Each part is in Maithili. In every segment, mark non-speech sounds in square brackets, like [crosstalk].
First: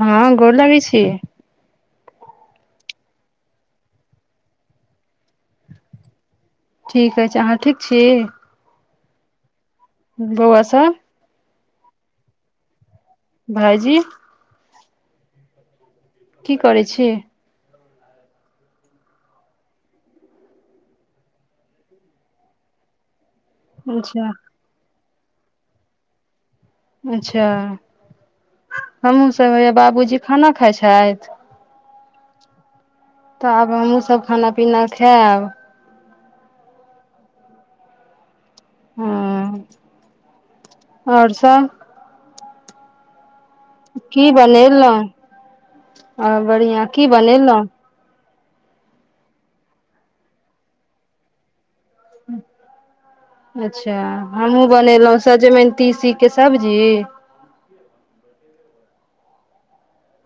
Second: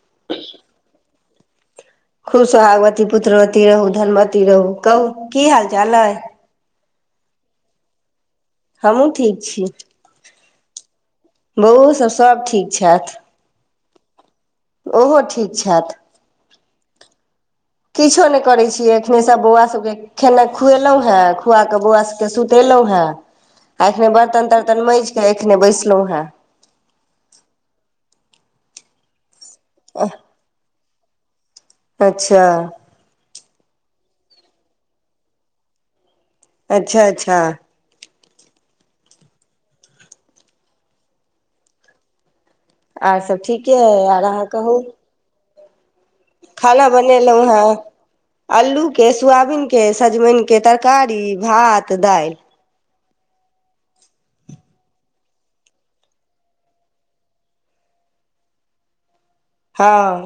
हँ गोर लगैय छी खुब सुहागवती पुत्रवती रहू धनवती रहू कहू की हाल चाल अइ ठीक अछि अहाँ ठीक छी हमहुँ ठीक छी बौआ सब बउ सब सब ठीक छथि भाइजी ओहो ठीक छथि की करै छी किछो नहि करैत छियै एखने सब बौआ सभके खेनाइ खुएलहुँ हें खुआ कऽ बौआ सभकेँ सुतेलहुँ हेँ आ एखने अच्छा बर्तन तर्तन माजि कऽ एखने बैसलहुँ हेँ अच्छा हमहुँ सब हैया बाबूजी खाना खाइ छैथ अच्छा तऽ आब हमहुँ सब खाना पीना खायब अच्छा अच्छा हँ आओर सब आओर सब ठीक की बनेलहुँ ह बढ़िआ की बनेलहुँ अलू के सोयाबीन के सजमनि के तरकारी भात दालि अच्छा हमहुूँ बनेलहुँ सजमनि तीसीके सब्जी हँ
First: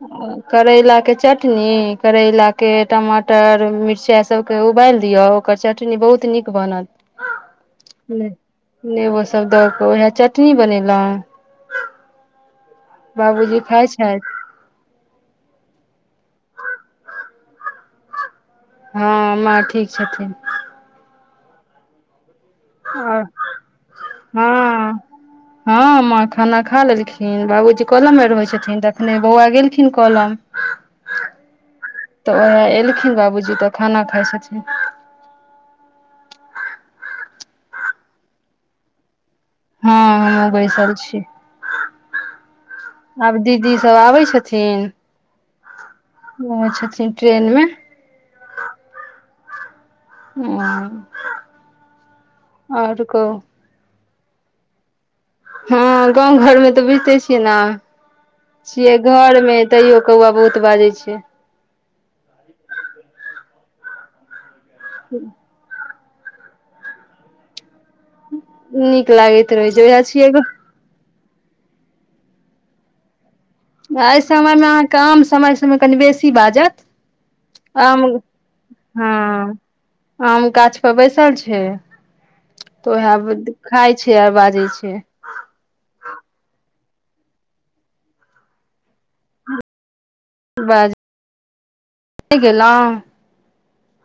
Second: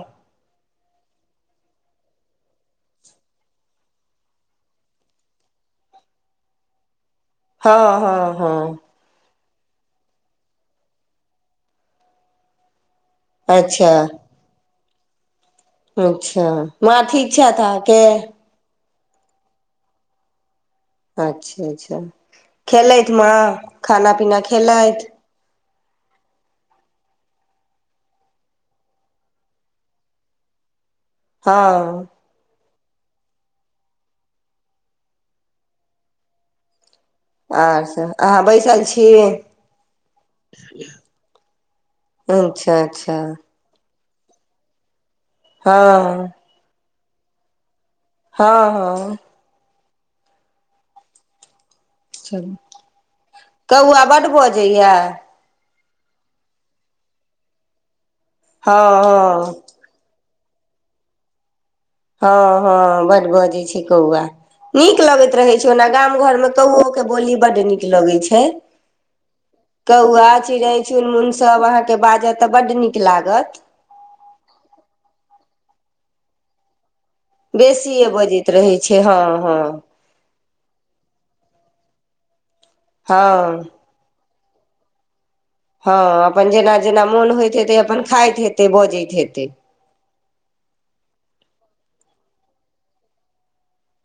करैलाके चटनी करैलाके टमाटर मिरचाइ सबके उबालि दियौ ओकर चटनी बहुत नीक बनत हँ हँ हँ नेबो सब दऽ कऽ उएह चटनी बनेलहुँ बाबूजी खाय अच्छा छैथ अच्छा माँ ठीक छैथ आहँ हँ माँ ठीक छथिन अच्छा अच्छा खेलैत आओर माँ खाना पीना हँ खेलैथ हँ माँ खाना खा लेलखिन बाबूजी कलम मे रहै छथिन अखने बौआ गेलखिन कलम [inaudible] हँ तऽ उएह एलखिन बाबूजी तऽ खाना खाइ छथिन आर सब अहाँ बैसल छी हँ हम बैसल छी अच्छा अच्छा आब दी दीदी सब आबै छथिन हँ ओइ छथिन ट्रेन मे हँ हँ [inaudible] चलू आओर कहू कौआ बड्ड बजैय ए हँ गाँव घर मे तऽ बुझिते छियै ने छियै हँ घर मे हँ तैयो कौआ बहुत बाजै छै हँ हँ बड बजे छै कौआ नीक लगैत रहे छै ओना गाम घर मे कौओ के बोली बड नीक नीक लगै छै नीक लागैत रहै छै उएह छियै कौआ एगो चिड़ैय चुनमुन सब अहाँके बाजत तऽ बड्ड नीक लागत एहि समयमे अहाँकेँ आम समय सममे कनि बेसी बाजत आम बेसियए बजैत रहै छै हँ हँ आम गाछ परे बैसल छै तऽ ओएह हँ खाय छै और बाजै छै हँ अपन जेना जेना मोन होइत हेते अपन खाइत हेतै बजैत हेते [unintelligible] गेलहु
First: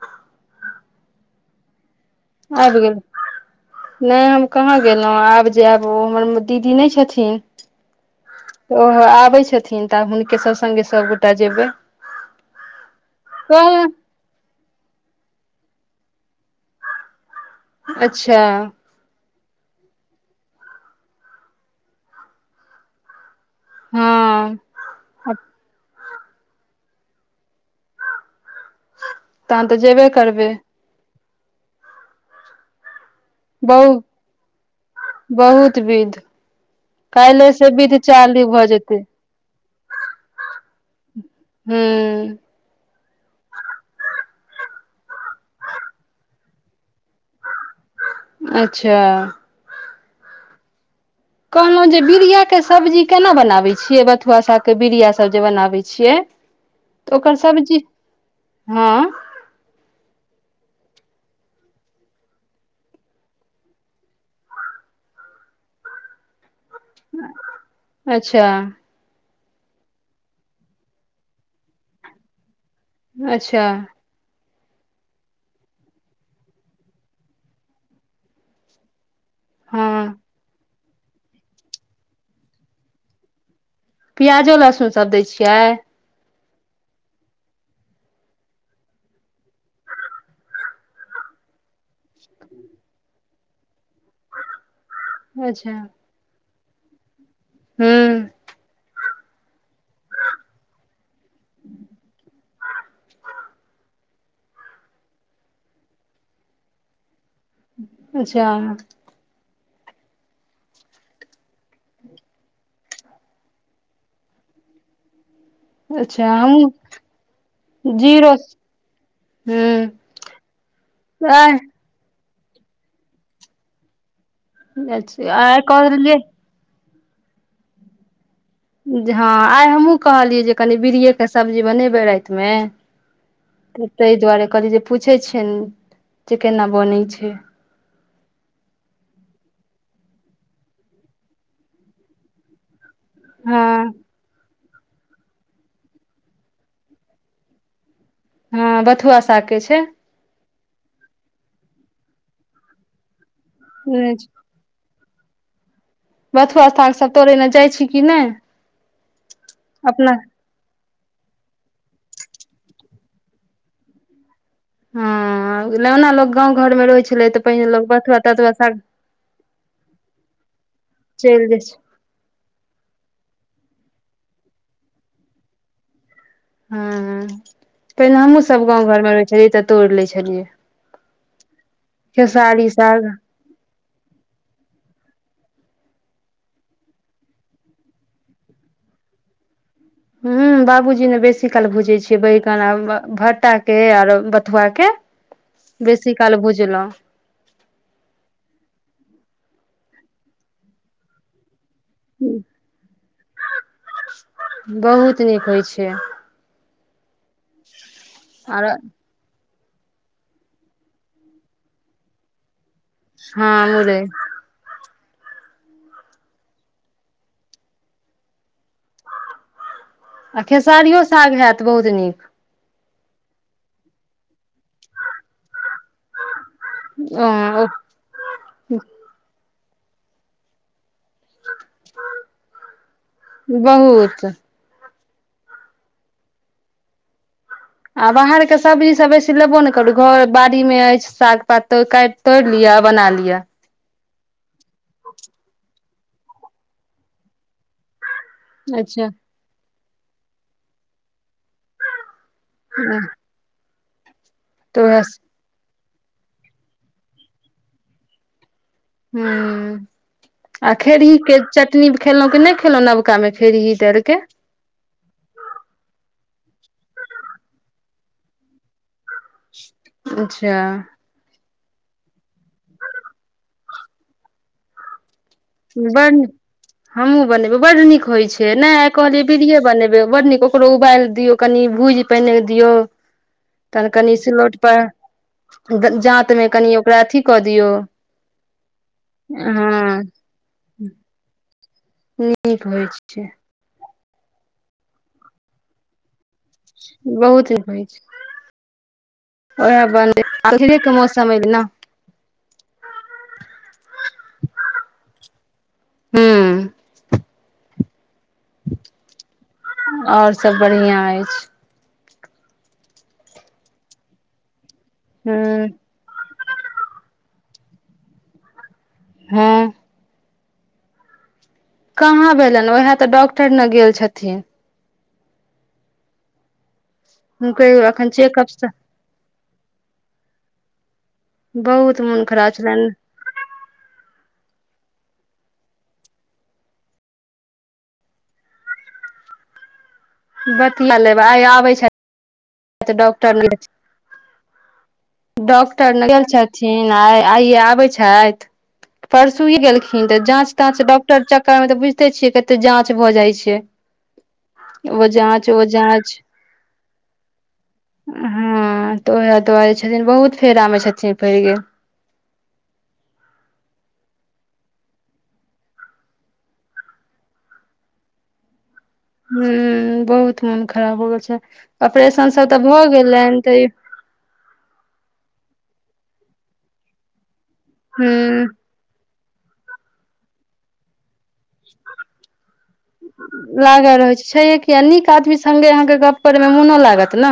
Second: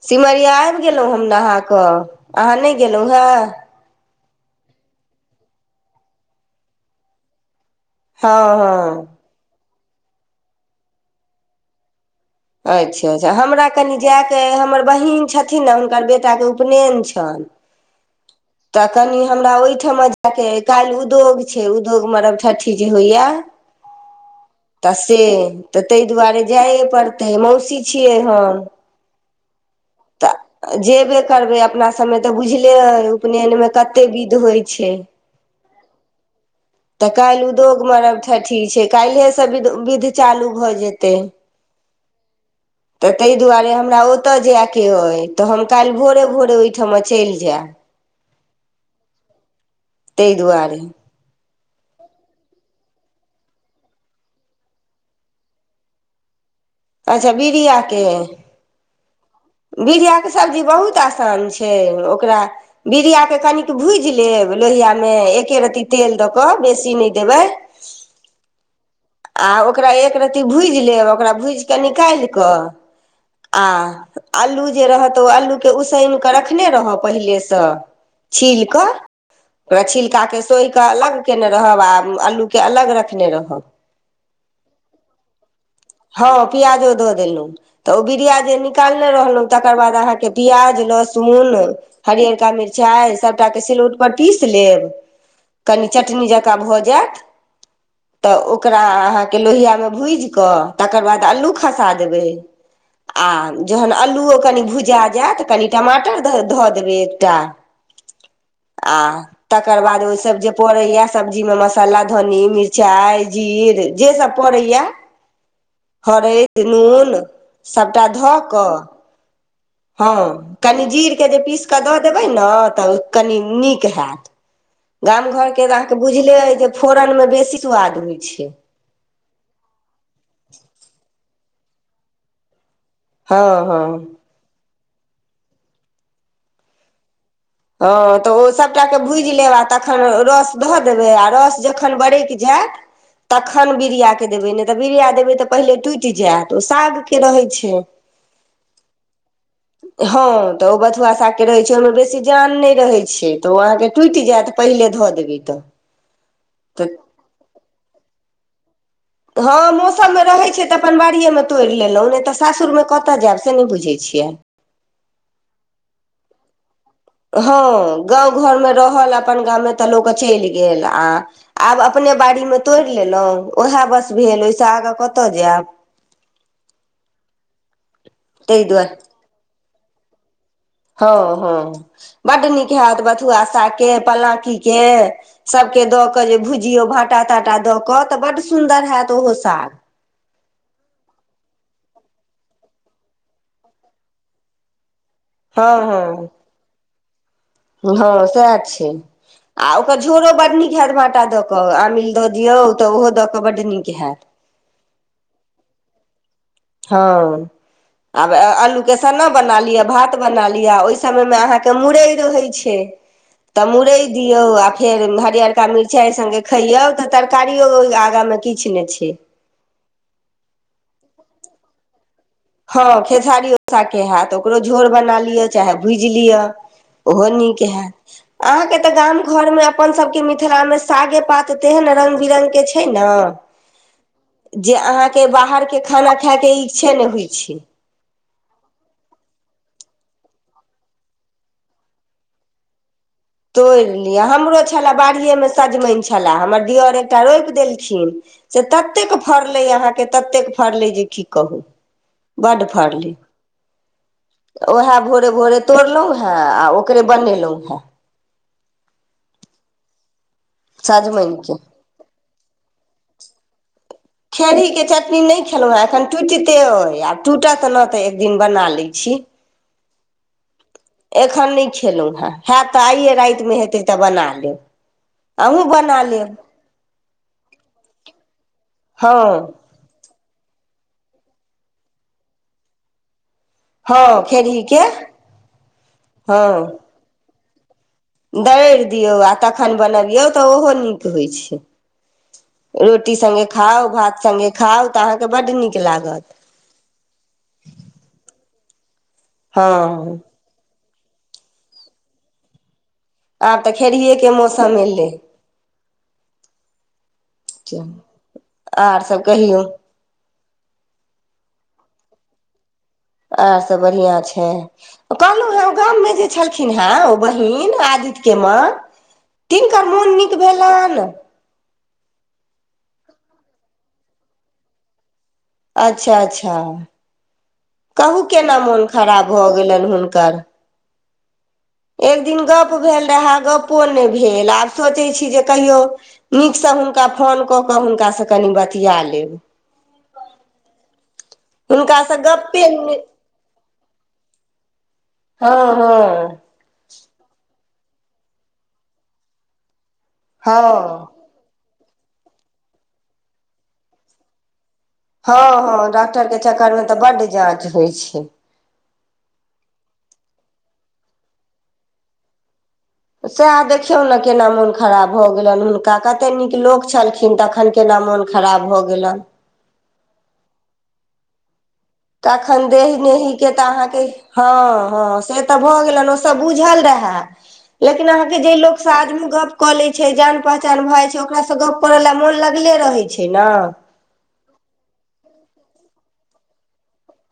सिमरिया आबि गेलहुँ हम नहा कऽ अहाँ आइब नहि गेल गेलहुँ हेँ नहि हम कहाँ गेलहुँ आब जायब ओ हमर दीदी नहि छथिन हँ ओहो हँ आबै छथिन तऽ हुनके सभ संगे सभगोटा जेबै अच्छा अच्छा हमरा कनि कहल जा कऽ हमर बहीन छथिन ने हुनकर बेटाके उपनयन छनि अच्छा तऽ कनि हमरा ओहिठमा जायके काल्हि उद्योग छै उद्योग मरब ठ्ठी जे होइ या ह तऽ से तऽ ताहि दुआरे जाइए पड़तै मौसी छियै हम तहन तऽ जेबे करबै तऽ जेबे करबै अपना सभमे तऽ बुझले अइ उपनयनमे बहु कते विध होइ छै बहुत विध तऽ काल्हि से उद्योग विध मरब चालू ठठी भऽ छै जेतै काल्हिसँ विध विध चालू भऽ जेतै हूँ तऽ ताहि दुआरे हमरा ओतय जायके अइ तऽ हम काल्हि भोरे भोरे ओहिठमा चलि जायब अच्छा तै दुआरे कहलहुँ जे बीरिया के सब्जी केना बनाबै छियै बथुआ सागके बीड़ियासभ जे बनाबै छियै तऽ अच्छा ओकर सबजी बीड़ियाके हँ बीड़ियाके सब्जी बहुत आसान छै ओकरा बीरियाके कनिक भूजि लेब लोहियामे एके रत्ती तेल दऽ कऽ बेसी नहि देबै अच्छा आ ओकरा एक रती भूजि लेब ओकरा भूजि कऽ निकालि कऽ आ अच्छा आल्लू जे रहऽ तऽ ओ आल्लूके उसैन कऽ रखने रहब पहिलेसँ छील कऽ ओकरा हँ छिलकाके सोहि कऽ अलग कयने रहब आ अल्लूकेँ अलग रखने रहब प्याजो लहसुन सभ दै छियै हँ पियाजो दऽ देलहुँ तऽ ओ बीरिया जे निकालने रहलहुँ तकर बाद अहाँके प्याज लहसुन हरिअरका मिरचाइ सभटाके सिलौटपर पीस लेब अच्छा कनी चटनी जँकाँ भऽ जायत हूं तऽ ओकरा अहाँके लोहिआामे भुजिकऽ तकर बाद अलू खसा देबै आ जखन अल्लूओ कनि भुजा जायत कनि टमाटर धऽ देबै एकटा अच्छा आ तकर बाद ओहि सब जे पड़ैया सब्जी मे मसाला धन्नी मिरचाई जीर जे सब पड़ैया अच्छा हरैदि हमहूँ नून सभटा जीरो धऽ कऽ हूं हँ कनी जीरकेँ जे आइ पीस कऽ दऽ देबै ने तऽ कनी नीक हैत गाम अच्छा आइ घरके तऽ अहाँके कहलियै बुझले अइ जे फोरन मे बेसी सुआद होइत छै हँ आइ हमहहुँ कहलियै जे कनी बीड़एके सब्जी बनेबै रातिमे हँ तऽ हँ ताहि दुआरे कहलियै जे पूछैत छियनि जे केना बनैत छै हँ तऽ ओ सभटाे भूजि लेब आ तखन रस धऽ देबै आ रस जखन बरकि जायत [inaudible] तखन बीरियाके देबै नहि तऽ बिरिया देबै तऽ पहिले टुटि जायत ओ सागके रहै छै हँ बथुआ सा के छै हँ तऽ ओ बथुआ साग के रहे छै ओहिमे बेसी जान नहि रहे छै तऽ ओ अहाँके टूटि जायत पहिले धऽ देबै तऽ बथुआ साग सभ तोड़ै लय जाइ छी कि नहि हँ अपना मौसममे रहै छै तऽ अपन बाड़िए मे तोड़ि लेलहुँ नहि तऽ सासुर मे कतय जायब से नहि बुझै छियै हँ लग ने लोकग गांव घर मे रहै छै हँ गाँ घरमे रहल अपन गाममे तऽ लोक चलि गेल आ चलि जाइ छै आब अपने बाड़ीमे तोड़ि लेलहुँ ओएह बस भेल ओहिसँ आगाँ कतय जायब हँ पहिने ताहि हमहूँसभ गाँव दुआरे घरमे रहै छलियै तऽ तोड़ि लै छलियै हँ हँ बड्ड खेसारी नीक हत साग बथुआ साग के पलांकीके सभके दऽ कऽ जे भुजियौ भाटा ताटा दऽ कऽ तऽ बड्ड सुन्दर हेत ओहो साग ह बाबूजी ने बेसी काल भूजै छियै बैगन आ भट्टा के आर बथुआ के हँ बेसी हँ काल भूझलौं हँ सएह छै आ ओकर झोड़ो बड्ड नीक हत बाटा दऽ क कऽ आमिल दऽ दियौ तऽ ओहो दऽ कऽ बड्ड नीक हएत बहुत नीक होइ छै हँ आब आर आलू के सना बना लिअ भात बना लियअ ओहि समय मे अहाँके मूरय रहै छै हँ तब मूरय मुरइ दि यौ आ फेर हरियरका मिरचाई संगे खैयौ तऽ तरकारियो आगा मे किछु नहि छैय। आ खेसारियो साग हैत बहुत नीक। हँ खेसारीयो साग के हैत ओकरो झोर बना लिअ चाहे भूजि लिअ। ओहो नीक अ हैत अहाँके तऽ गाम घरमे अपनसभके मिथिलामे सागे पापा कऽ तऽ तेहन रंग बिरंग के छै नऽ बहुत जे अहाँके बाहरके खाना खायके इकच्छे नहि होइ छैय। आ बाहरके सब्जीसभ बेसी लेबो नहि करू घर बाड़ीमे अछि साग पातो का तोड़ि लिअ आ बना लिअ। तोड़ि लिअ हमरो छला बाड़िएमे सजमनि छला हमर दिओर एकटा रोपि देलखिन। से अच्छा ततेक फड़लै अहाँके ततेक फड़लै जे की कहू। बड फड़लै। तऽ उएहे उएह भोरे भोरे तोड़लहुँ हेँ आ ओकरे बनेलहुँ हेँ। हूं आ खेड़ही के सजमनिके चटनी खेलहुं की नहि खेलहु नबका मे खेड़ी डायलके के? खेरीके चटनी नहि खेलहुँ हेँ एखन टुटिते अइ आ टुटत ने तऽ एक दिन बना लै छी अच्छा एखन नहि खेलहुँ हेँ हैत तऽ आइये रातिमे हेतै तऽ बना लेब। अहूँ बना बड्ड लेब हमहूँ बनेबै बड्ड नीक होइत छैय नहि आइ कहलियै हँ बीरिए बनेबै बड्ड नीक ओकरो उबालि दियौ कनि भुजि पहिने दियौ। तहन कनि हँ सिलौट खेरहीके पर जात मऽ कनि ओकरा अथी कऽ दियौ दड़ि दियौ आ तखन हँ बनबियौ तऽ ओहो नीक होइत छैय। नीक होइ रोटी छै सङ्गे खाउ भात सङ्गे खाउ तऽ अहाँके बड्ड नीक लागत बहुत [unintelligible] छैय, हँ ओहे बन [unintelligible] के मौसम [unintelligible] आब तऽ खेड़ियेके मौसम अयलै। हूँ आओर सब कहियौ। आओर सब बढ़िआ अछि। आओर सब बढ़िआँ छैय। हूँ मे जे छलखिन हे ओ बहिन आदित्य के माँ तीन हँ क मोन नीक भेलनि? कहाँ भेलनि उएह तऽ डॉक्टर ने गेल छथिन। अच्छा अच्छा हुनकर एखन कहूँ चेकअप केना स मोन खराब भऽ गेलनि हुनकर बहुत एक मोन दिन खराब गप्प छलनि भेल रहा गप्पो नहि भेल आब सोचैत छी जे कहियो नीकसँ हुनका फोन कऽ कऽ हुनकासँ कनि बतिया लेब। बतिया लेब आइ आबै छैय। कए से गप [unintelligible] डॉटर [unintelligible] हँ डॉक्टर ने हँ [unintelligible] थिन आ आइये आबय छथि परसुए गेलखिन तऽ जाँच ताँच हँ डॉक्टर चक तऽ मे तऽ बुझते छियै कते जाँच भऽ जाइ छैय ओ जाँच ओ जाँच। चकरमे तऽ बड्ड जाँच होइ छैय। हूं तऽ ओएह दुआरे छथिन बहुत फेरामे छथिन पैरि गेल। सैह देखियौ ने केना मोन खराब भऽ गेलनि हुनका कतेक नीक लोक छलखिन तखन केना मोन खराब भऽ गेलनि। ह बहुत मोन खराब हो गेल छै ऑपरेशन सब तऽ एखन भऽ देह गेलनि नेहीके तऽ ई अहाँके हँ हँ से तऽ भऽ गेलन ओ सब बुझल रहे लेकिन अहाँके हूँ जे लोक सझमे गप कऽ ले छै जान पहचान भए जा छै ओकरा गप करै ला मोन लगले रहै छैय ने। [unintelligible] छैये [unintelligible] [unintelligible] नीक आदमी संगे अहाँके गप करे में मोनो लागत ने।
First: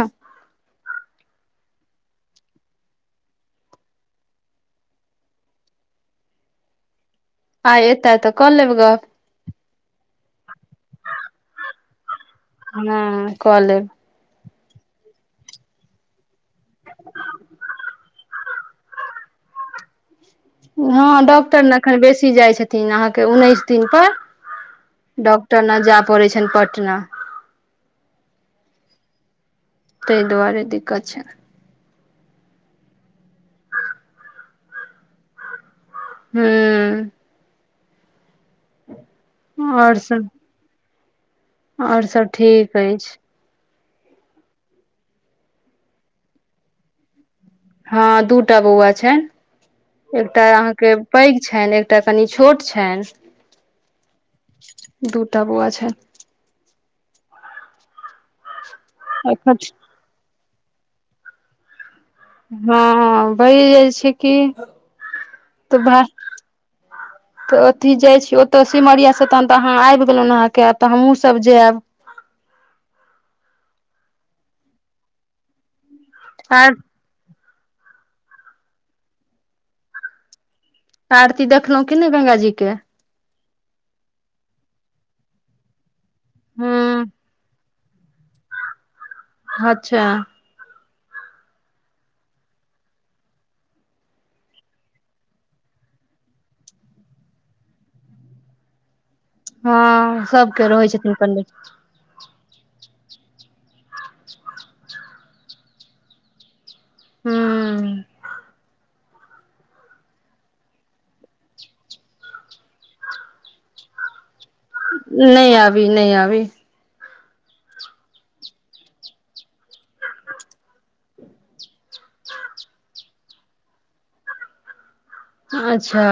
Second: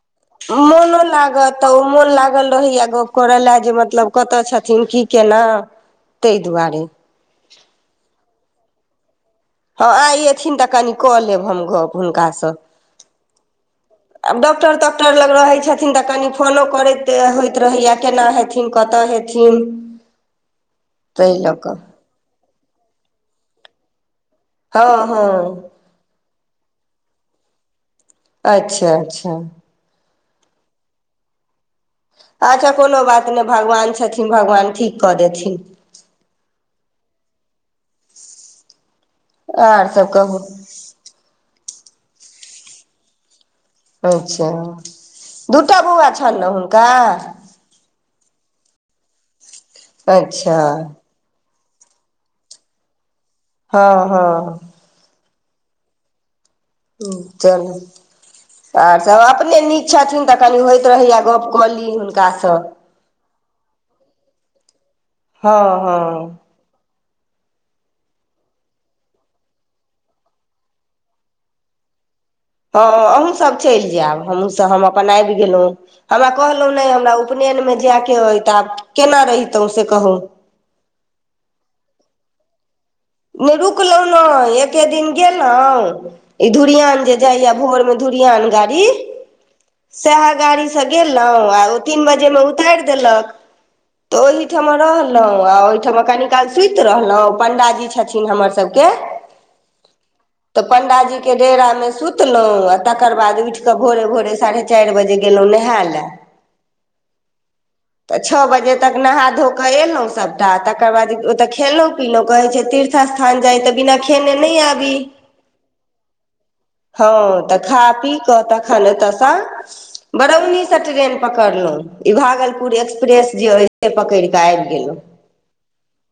मोनो लागत तऽ ओ मोन लागल रहैया गप्प करय ला जे मतलब कत छथिन की केना ताहि दुआरे। आय एतय तऽ क लेब गप। हँ आय एथिन तऽ कनि कऽ लेब हम गप हुनकासँ। हँ क लेब। आब डॉक्टर तॉक्टर लग रहे छथिन तऽ कनी फोनो करैत होयइत रहैया केना हेत हेथिन कतऽ हेथिन हँ ताहि लऽ डॉक्टर ने कऽ एखन बेसी जाइ छथिन अहाँके उन्नैस दिन पर। हँ हँ डॉक्टर नऽ जाय पड़ै छैन पटना अच्छा अच्छा ताहि दुआरे दिक्कत छै अच्छा कोनो बात नहि भगवान छथिन भगवान ठीक कऽ देथिन हुं आर सब कहू आओर सब ठीक अछि अच्छा दूटा बौआ छनि नऽ हुनका हँ दूटा बौआ छै एकटा अच्छा अहाँके पैघ छनि एकटा कनि छोट छनि हँ हँ दूटा बौआ छै चलू आर सब एखन अपने नी छथिन तऽ कनि होइत रहैया गप कऽ ली हुनकासँ हँ हं भैये जाइ छै कि हँ तऽ भ हँ तऽ अथी जाइ छी ओतय सिमरियाासँ तहन तऽ अहाँ आबि गेलहुँ अहाँके तऽ हमहूँसभ जायब हँ अहूँ सब चलि जायब हमहुँ सब हम अपन आबि गेलहुं हमरा कहलहु आर नहि हमरा उपनेयनमे जायके अ तऽ आब केना रहितहुँ से कहू आरती देखलहुं कि नहि गंगाजी के नहि रुकलहुँ नै एके दिन गेलहुँ ई ह धुरियान जे जाइयऽ भोर मे धुरियान गाड़ी अच्छा सएह गाड़ी से गेलहुँं आ ओ तीन बजे मे उतारि देलक तऽ ओहिठमा रहलहुँ आ ओहिठमा कनी काल सुति रहलहु पंडाजी छथिन हमर सबके हँ तऽ सबके रहै छथिन पंडाजी के पंडित डेरा मे सुति सुतलहुँ आ तकर बाद उठि कऽ भोरे भोरे साढ़े चारि बजे गेलहुँ नहाय लए ह तऽ छओ बजे तक नहा धो कऽ एलहुँ सभटा तकर बाद ओतऽ खेलहु पिलहुँ कहै छै तीर्थ स्थान जाय त बिना खेने नय आ नहि आबी नहि आबी हँ तऽ खा पी कऽ तखन एतयस बरौनीसँ ट्रेन पकड़लहुँ ई भागलपुर एक्सप्रेस जे अय से पकड़ि कऽ आबि गेलहु अच्छा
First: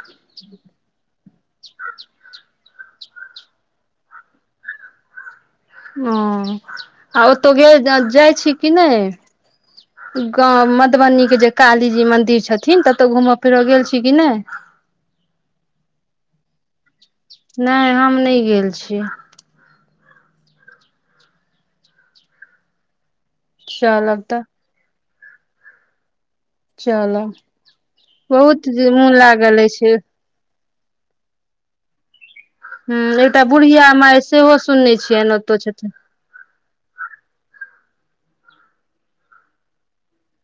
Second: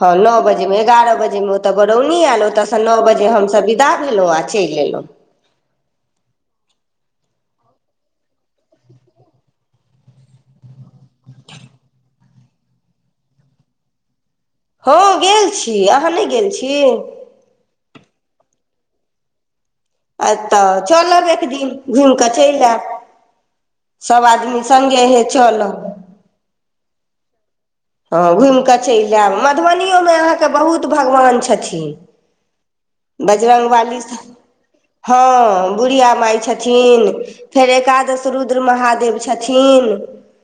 हँ नओ बजे एगारह बजे मे ओते बरौनी आयल ओतय से नओ बजे हमसभ बिदा लेलो आ चल एलो हम्म आ ओतौ गेल जाइ छी कि नहि गाँव मधुबनी के जे कालीजी मंदिर छथिन ततौ घूमय फिरय गेल छी कि नहि हं गेल छी अहाँ नहि गेल छी नहि हम नहि गेल छी अ त चलब एक दिन घुमि क चल आयब चलब सब तऽ आदमी संगे हे चलब चलब हँ घुमि बहुत क मोन चल आयब लागल अछि मधुबनियोमे अहाँके बहुत भगवान छथिन ह एकटा बजरंग बुढ़िया बाली माय सेहो सुनने हँ छियनि ओतौ छथिन बुढ़िया माइ छथि न फेर एकादश रुद्र महादेव छथिन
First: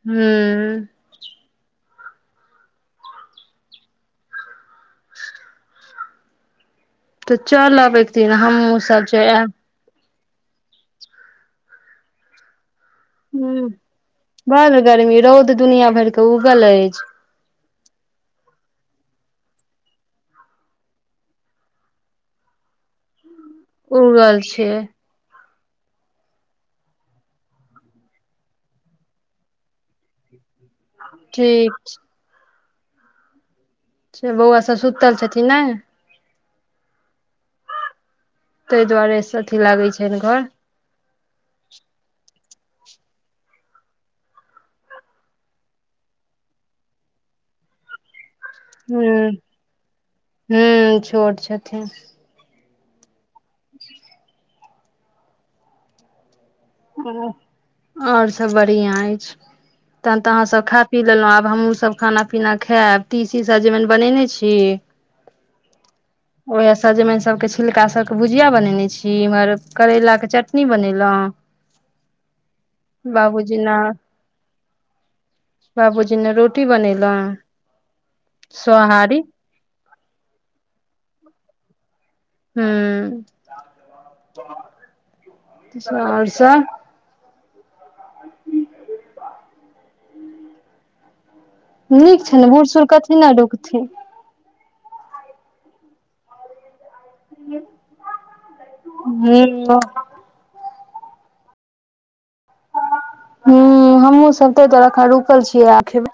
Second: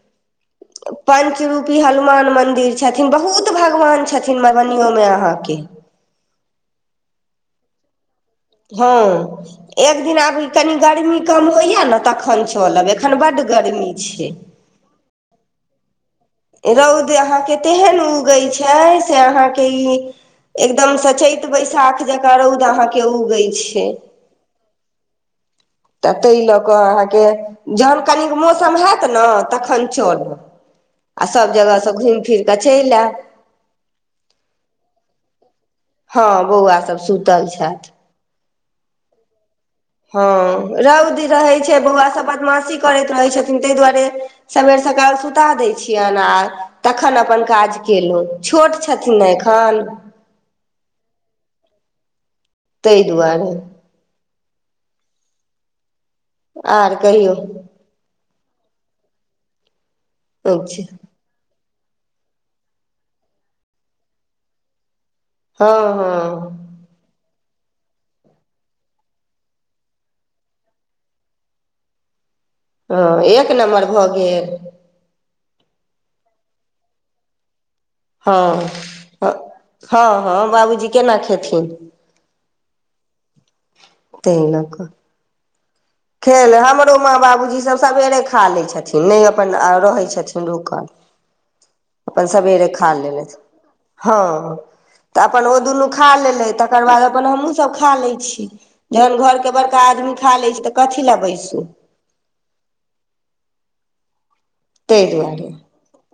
हूँ पंचरूपी हनुमान मन्दिर छथिन बहुत भगवान छथिन मधुबनीयो में अहाँके त चलब एक दिन हमहुँ सब जे हँ आयब एक दिन आब ई कनि गर्मी कम होइया ने तखन चलब एखन बड्ड ह गर्मी छै बड़ गर्मी रौद दुनिया भरके रौद अहाँके तेहन उगै छै से अहाँके ई एकदम स चैत बैशाख जकां रौद अहां के उगे छै उड़ल छै त तै लऽ कऽ अहाँके जब कनिक मौसम हएत ने तखन चल आ सभ ठीक जगह सँ घूम फिर क चल आयब से बौआ सब सुतल छथिन ने हँ बौआ सभ सुतल छथि ते दुआारेसे अथि लागै छै हँ रौद रहैत छै बौआ सभ बदमाशी करैत रहै छथिन ताहि दुआरे सवेर सकाल सुता दैत छियनि आ तखन अपन काज कयेलु छोट छथिन ने एखन हूँ छोट छथिन तै दुआरे आर कहियौ और सभ बढ़िया अछि तब तऽ अहाँसभ खा अच्छा पी लेलहुँ आब हमहूँसभ खाना पीना खायब तीशी सजमेन बनेने छी हँ हँ ओएह सजमन सभके छिलका सबके भुजिया बनेने छी इम्हर करेला के चटनी बनेलो हँ एक ने नम्बर भऽ गेल बाबूजी ने रोटी बनेल हँ ह हँ हँ बाबूजी केना खेथिन हू [unintelligible] आओर खेल सब हमरो माँ बाबूजीसभ सवेरे खा लै छथिन नहि अपन रहै छथिन रुकल नीक अपन छै ने बूढ़ सवेरे सूढ़ खा कथि ल लेलथि रुकथिन हँ तऽ अपन ओ दुनू खा लेलै तकर बाद अपन हमूँसभ खा लै छी जहन घरके हूं बड़का आदमी खा लै छी तऽ कथी लए बैसू ह हमहुँ सब ते दुआरे ताहि अखेन रुकल दुआरे छियै [unintelligible]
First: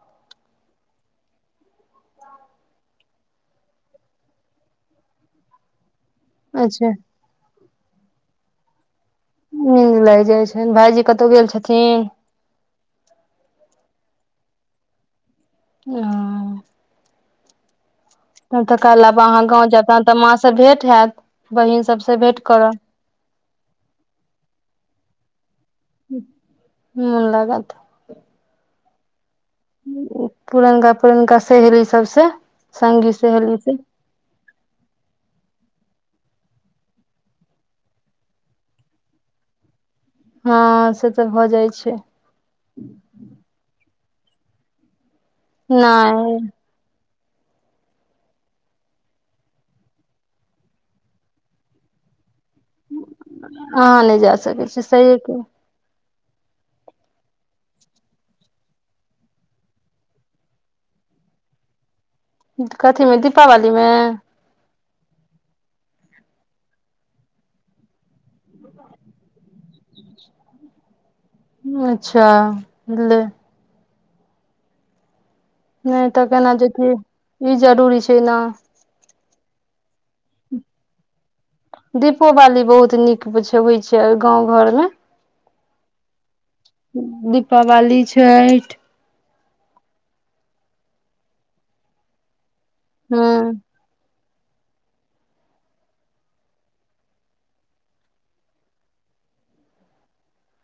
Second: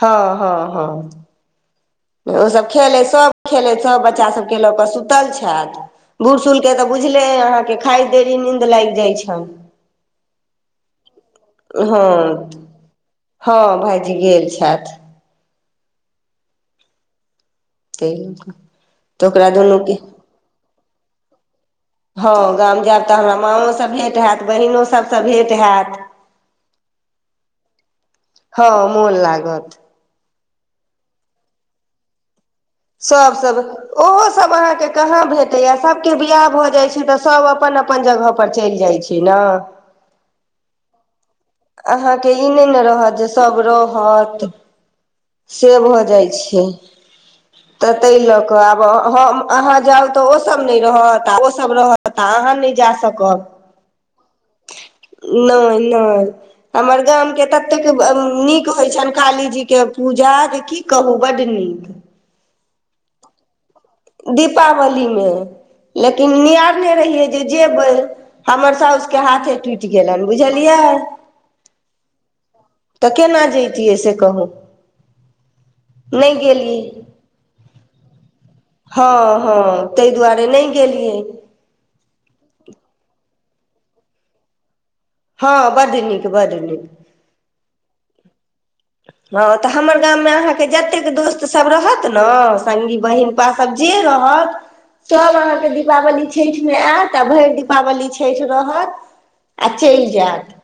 हँ हँ हँ ओसभ खेलैत सभ खेलैत सभ बच्चा सभके लऽ कऽ सुतल छथि बूढ़सूढ़ के तऽ अच्छा बुझले ए अहाँके खाय देरी नीन्द लागि जाइत छनि निंद लाग जाय छ भायजी कतौ गेल छथिन हँ हँ भाइजी गेल छथि ह ताहि लऽ कऽ तऽ [unintelligible] लब अहाँ ओकरा गाँव जायब तह दुनूके तऽ माँ सब भेट होयत बहिन सब स हँ गाम जायब तऽ हमरा माँओसँ भेँट हायैत बहिनो सभसँ भेँट हायत [unintelligible] हँ मोन लागत पुरनका पुरनका सहेली सबस सब सब ओहो सब अहाँके कहाँ भेटैया सभके बियाह भऽ जाइ छै तऽ सभ अपन अपन जगह पर चलि जाइत छै [unintelligible] हँ से तऽ भऽ जाइ छै अहाँके ई नहि ने रहत जे सभ रहत से भऽ जाइत नहि छै त ताहि ल क आब अहाँ जाउ त ओसभ नहि रहत आ ओसभ रहत त अहाँ नै जा सकब ह नै जा सकब नहि नहि हमर गामके ततेक नीक होइ छनि कालीजीके पूजा जे की कहू बड नीक कथी में दीपावली में दीपावलीमे लेकिन निआरने रहियै जे जेबै हमर साउस के हाथे टुटि गेलन बुझलियै अच्छा तऽ लै [unintelligible] से कहूँ नहि त केना जेतियै ई जरूरी छै न हँ हँ ताहि दुआरे नहि गेलियै दीपोवली बहुत नीक बुझुबैमइ छै ओई गाँंव घर मे हँं बड नीक बड नीक दीपावली छैठ हँ तऽ हमर गाममे अहाँके जतेक दोस्त सभ रहत न संगी बहिन पा हँ सभ जे रहत सभ अहाँके दीपावली छठिमे आयत आ भरि दीपावली छठि रहत आ चलि जायत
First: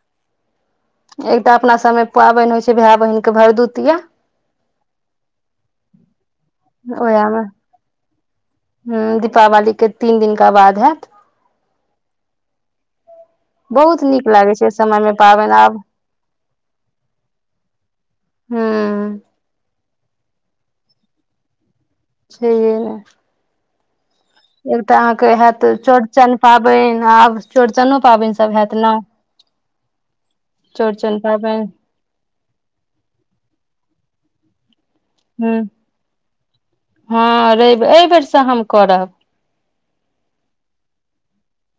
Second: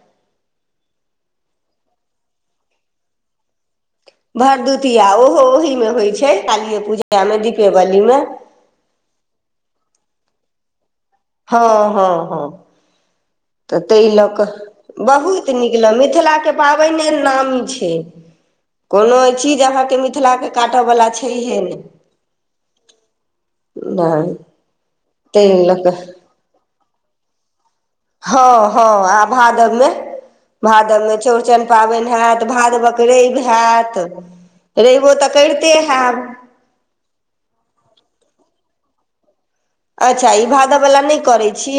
एकटा अपना सबमे पाबनि होय छै भाय बहिन के भरदुतिया भरदुतिया ओहो ओहीमे होइ छै कालीेए पूजा मे दीपेवली मे ह दीपावलीक के तीन दिनका बाद होयत हँ हँ हँ तऽ बहुत ताहि लऽ नीक कऽ लागै छै समय मे बहुत पाबनि नीक आब लग मिथिला के पाबइने नामी छै हूँ कोनो चीज अहाँके मिथिला के काटऽ बला छैहे नइ छै नइ नइ फेर ते अहाँ के हायत चौड़चन पाबेन आब चौड़चनो पाबेन हँ हँ आ भादव मे भादव मे चौड़चन चौरचन पाबनि पाबैन होयत भादवक रवि होयत रइबो तऽ ह करिते हैब हँ रइब एहि बेेरसँ हम करब अच्छा ई भादऽ वला नहि करैत छी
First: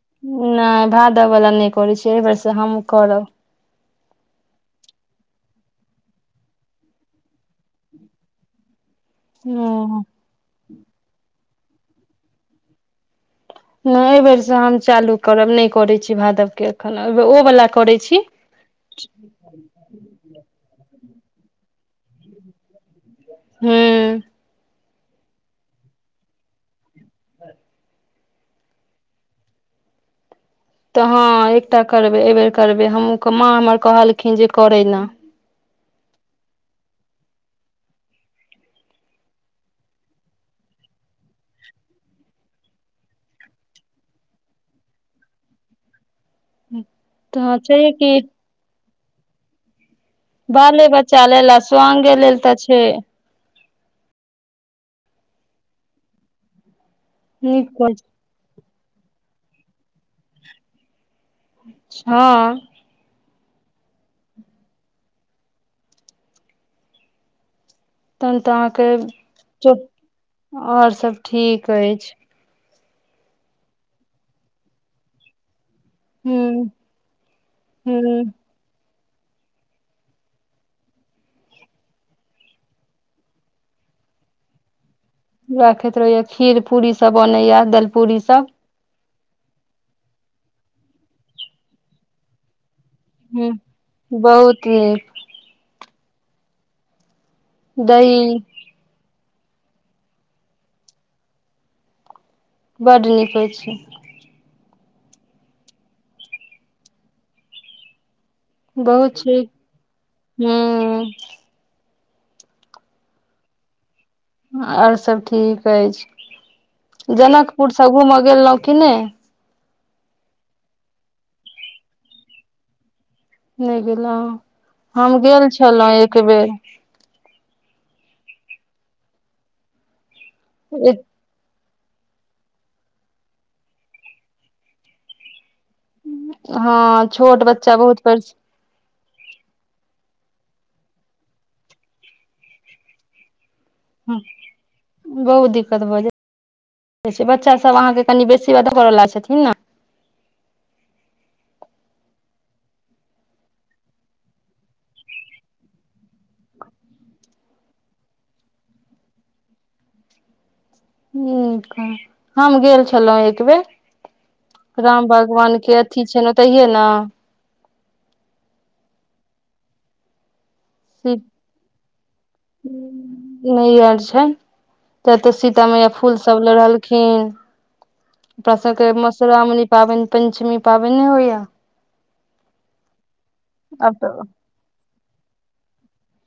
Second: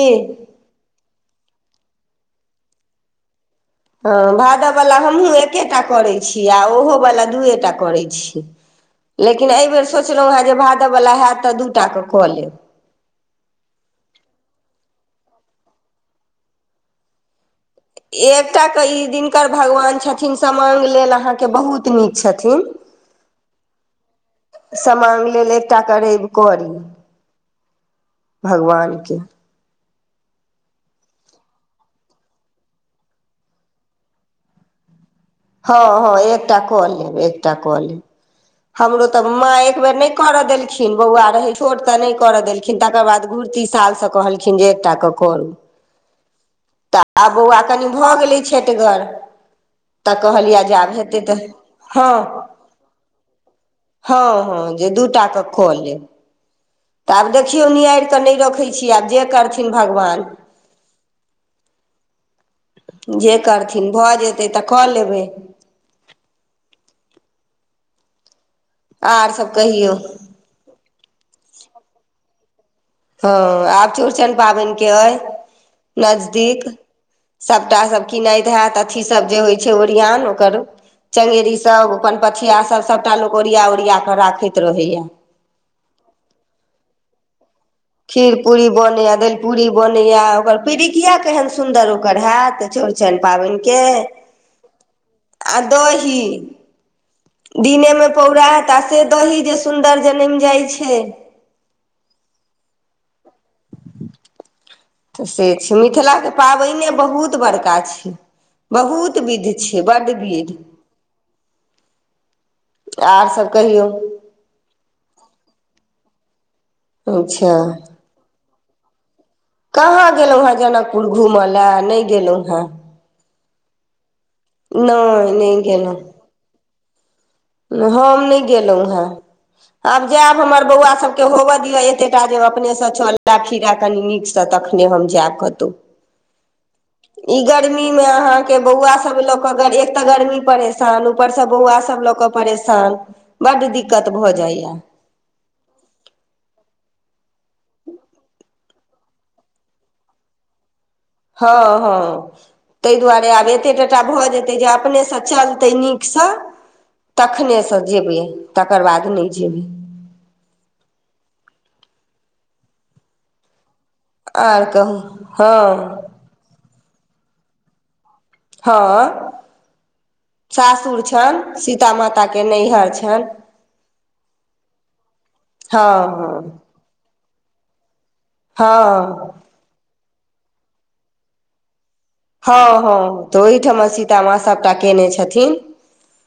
ने भादब वाला ने करै छी एहिबेर सँ हमहुँ करब हँ भादव वला हमहूँ एके टा करै‌ छी आ ओहोवला दूए टा करै छी हूँ लेकिन एहिबेर सोचलहुँ हेँ जे भादबवला होयत तऽ दूटाके कऽ लेब नहि एहि बेर से हम चालू करब नहि करे छी भादव के एखन ओ वला करै छी एकटाके ई दिनकर भगवान छथिन समांग लेल अहाँके बहुत नीक छथिन हू समाग लेल एकटा क रवि क ली भगवानके तऽ हँ एकटा करबै एहि बेेर करबै हमु माँ हमर कहलखिन जे करै ना हँ हँ एकटा कऽ लेब एकटा कऽ लेब हमरो तऽ माँ एक बेेर नहि करऽ देलखिन बौआ रहै छोट तऽ नहि करऽ देलखिन तकर बाद घुर्ती साल सब कहलखिन जे एकटाऽक करू [inaudible] तऽ आब बौआ कनि छै कि भऽ गेलै छठिगर बाले बच्चा लेल ल स्वग हँ लेल तऽ छै हँ हँ जे दू टा के क लेब त आब देखियौ नीक कहै निहार कऽ नहि रखै छी आब जे करथिन भगवान छहँ जे करथिन भऽ जेतै तऽ कऽ लेबै तहन तऽ अहाँकेँ आर सब चुप कहियौ आओर सभ ठीक अछि हँ आब चौड़चन पाबनिके अइ नजदीक हूँ सभटाभ हूँ किनैत हैत अथिीसभ जे होइ छै ओरियन ओकर चंगेरीसभ अपन पथिया सब सभटा लोक ओरिया ओरिया कऽ राखैत रहैए राखैत रहैया खीर पूरी सभ बनैया दाल खीर पूरी बनैया दालि पूड़ी बनैया ओकर पीड़ुिकिया केहन सुन्दर ओकर हयैत चौरचन हूँ पाबेन के बहुत नीक आ दही दिने मे दही पौराइत ताके दही जे सुन्दर जनैमि जाइ छै बड नीक होइ छै तऽ से छै मिथिलाके पाबैने बहुत बड़का छै बहुत विध छै बड विध हूँ और सब कहियौ आओर सभ ठीक अछि अच्छा जनकपुरसँ घूमय गेलहुँ कि नहि कहाँ गेलहुँ हँ जनकपुर घुमऽ लए नहि गेलहुँ हँ नहि गेलहु हम नहि गेल नहि छलहुँ एक गेलहुँ बेर हम नहि गेलहुँ हे आब जायब हमर बौआ सभ होबऽ दिअ एते टा जे अपनेसँ चल फिरा कनी नीकसँ तखने हम जायब कतहु हँ छोट बच्चा बहुत परेसान के बौआ सब ल के एक तऽ गर्मी परेशान ऊपर से बौआ सब ल के परेशान बड़ दिक्कत भऽ जाइया बहुत दिक्कत भऽ जाय बच्चा सब अहाँके कनि बेसीाद करवला छथिन ने हँ हँ ताहि दुआरे आब एतेक टटा भऽ जेतै जे अपनेसँ चलतै नीक स तखनेसँ जेबै तकर बाद नहि जेबै ह हम गेल छलहुँ एकबेर आर कहू राम भगवान के अथी हँ छेन ओतहिये नऽ हँ सासुर छनि सीता माता के नैहर छनि त ते सीता मैया हँ फूल सब हँ लोढ़लखिन [unintelligible] हँ पाबनि पञ्चमी पाबन नहि हो य हँ हँ तऽ ओहिठमा तऽ सीताामाँ सभटा कयने छथिन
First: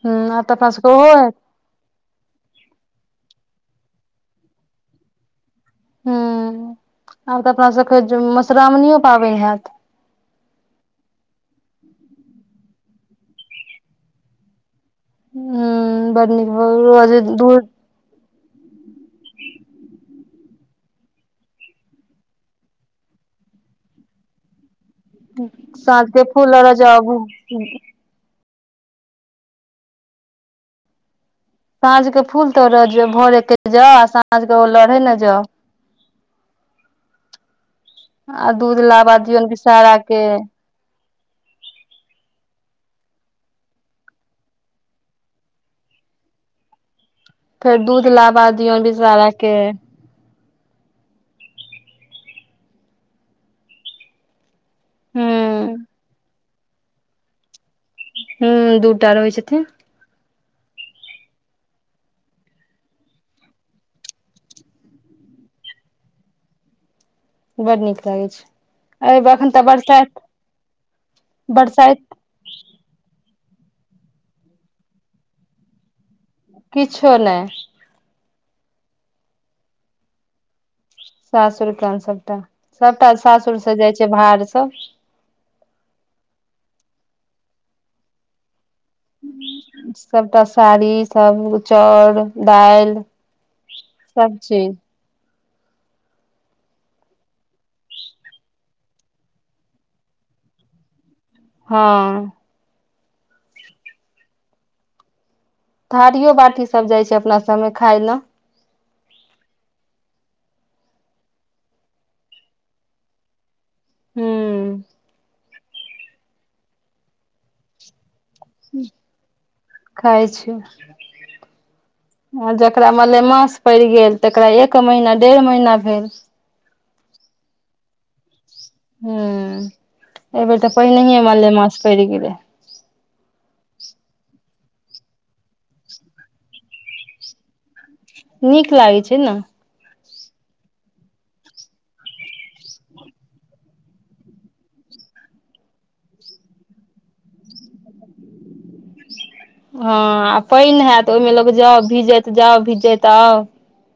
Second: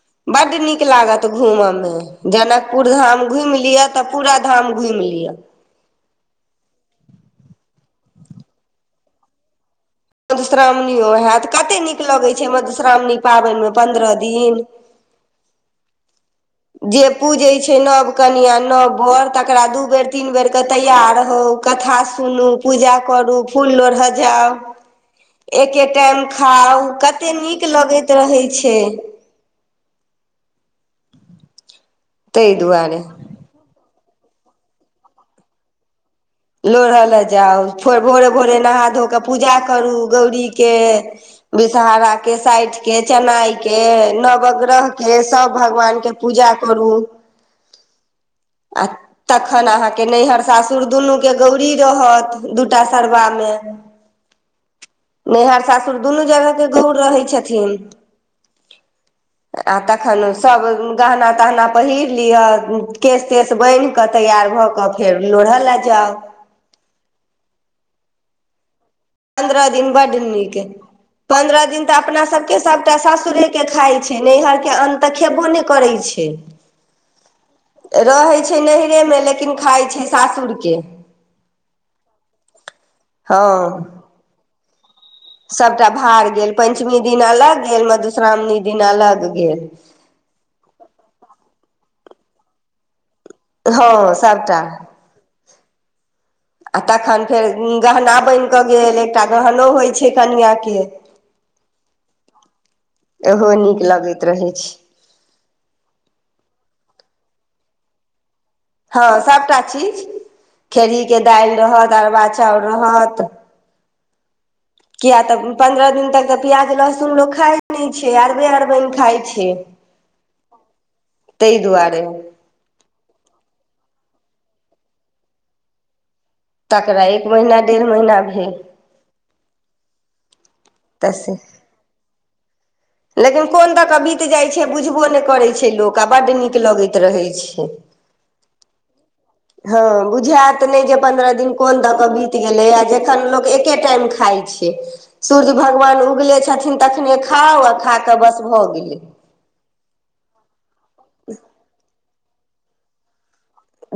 ह आब तऽ बड अपना नीक सबके ओहो लागत हैत घूमयमे जनकपुर धाम घुमि लिअ तऽ पूरा धाम घुमि लिअ हू आब तऽ अपनासभके मधुश्रावणियो पाबनि हाएत मधुश्रावणियो होयत कते नीक लगैत छै मधुश्रावणी पाबनिमे पन्द्रह दिन [unintelligible] [unintelligible] कनिआ नओ भर तकरा दू बेर तीन बेरके तैयार रहउ कथा सुनू पूजा करू फूल लोढ़ऽ जाउ एके साँझ के टाइम फूल लोढ़ऽ खाउ जाउ कते नीक लगैत रहै छै साँझ के फूल ताहि तोरा दुआरे [unintelligible] लोढ़य लए जाउ फोर भोरे आ भोरे दूध नहा धो लाबा कऽ दियौन पूजा विषहारा करू के गौरीके विषरा के साठि के चेनाई के नवग्रह के सब भगवान के पूजा करू फेर दूध लाबा दियऔ बिचारा के के नैहर सासुर दुनूके गौरी रहत दूटा सरवामे नैहर हूँ सासुर दुनू जगहके गौर रहै छथिन। हू दूटा रहि छथिन आ तखन सब गहना तहना पहिर लिह केश तेश बान्हि कऽ तैआर भऽ कऽ कऽ फेर लोढ़ा लए जाउ बड नीक लागै छै एहिबेर एखन तऽ पंन्द्रह दिन बरसाइत बड नीक पन्द्रह दिन तऽ बरसाइत अपना सब के सबटा सासुरे के खाय छै नैहर के अन्न तऽ खेबो ने करै छै किछो नहि रहैत छै नैहरेमे लेकिन खाइ छै सासुरके सासुर केन सभटा सभटा हँ सासुर से जाइ छै भाड़ सब सभटा भार गेल पञ्चमी दिन अलग गेल मधुश्रावणी दिन अलग गेल सबटा साड़ी सब चाउर दालि हँ सब सबटा चीज आ तखन फेर गहना बनि कऽ गेल एकटा गहनो होइत छै कनिआँके हँ इहो नीक लगैत रहै छै थारियो बाटी सब जाइ छै अपना सबमे खााय ल हँ सभटा चीज खेरही के दालि रहत अरबा चाउर रहत हू किया त पंन्द्रह दिन तक त प्याज लहसुन लोक खाय नै छै अरबे अरबनि खाइ छै खाय छै ताहि दुआरे आ जकरा मलेमास पड़ि गेल तकरा एक महीना डेढ़ महीना भेल तकरा एक महिना डेढ़ महीना भेल ह एबेर तऽ पहिनहिे मालेमास पड़ि गेलै लेकिन कोन दऽ कऽ बीत जाइत छै बुझबो नहि करैत छै लोक आ बड्ड नीक लगैत रहैत छै नीक लागै छै ने हँ बुझायत नहि जे पन्द्रह दिन कोन दऽ कऽ बीत गेलै आ जखन लोक एके टाईम खाई छै सूर्य भगवान उगले छथिन तखने खाउ आ खा कऽ बस भऽ गेलै हँ आ पानि हयत ओहिमे लोक जाउ भीजैत जाउ भीजैत आउ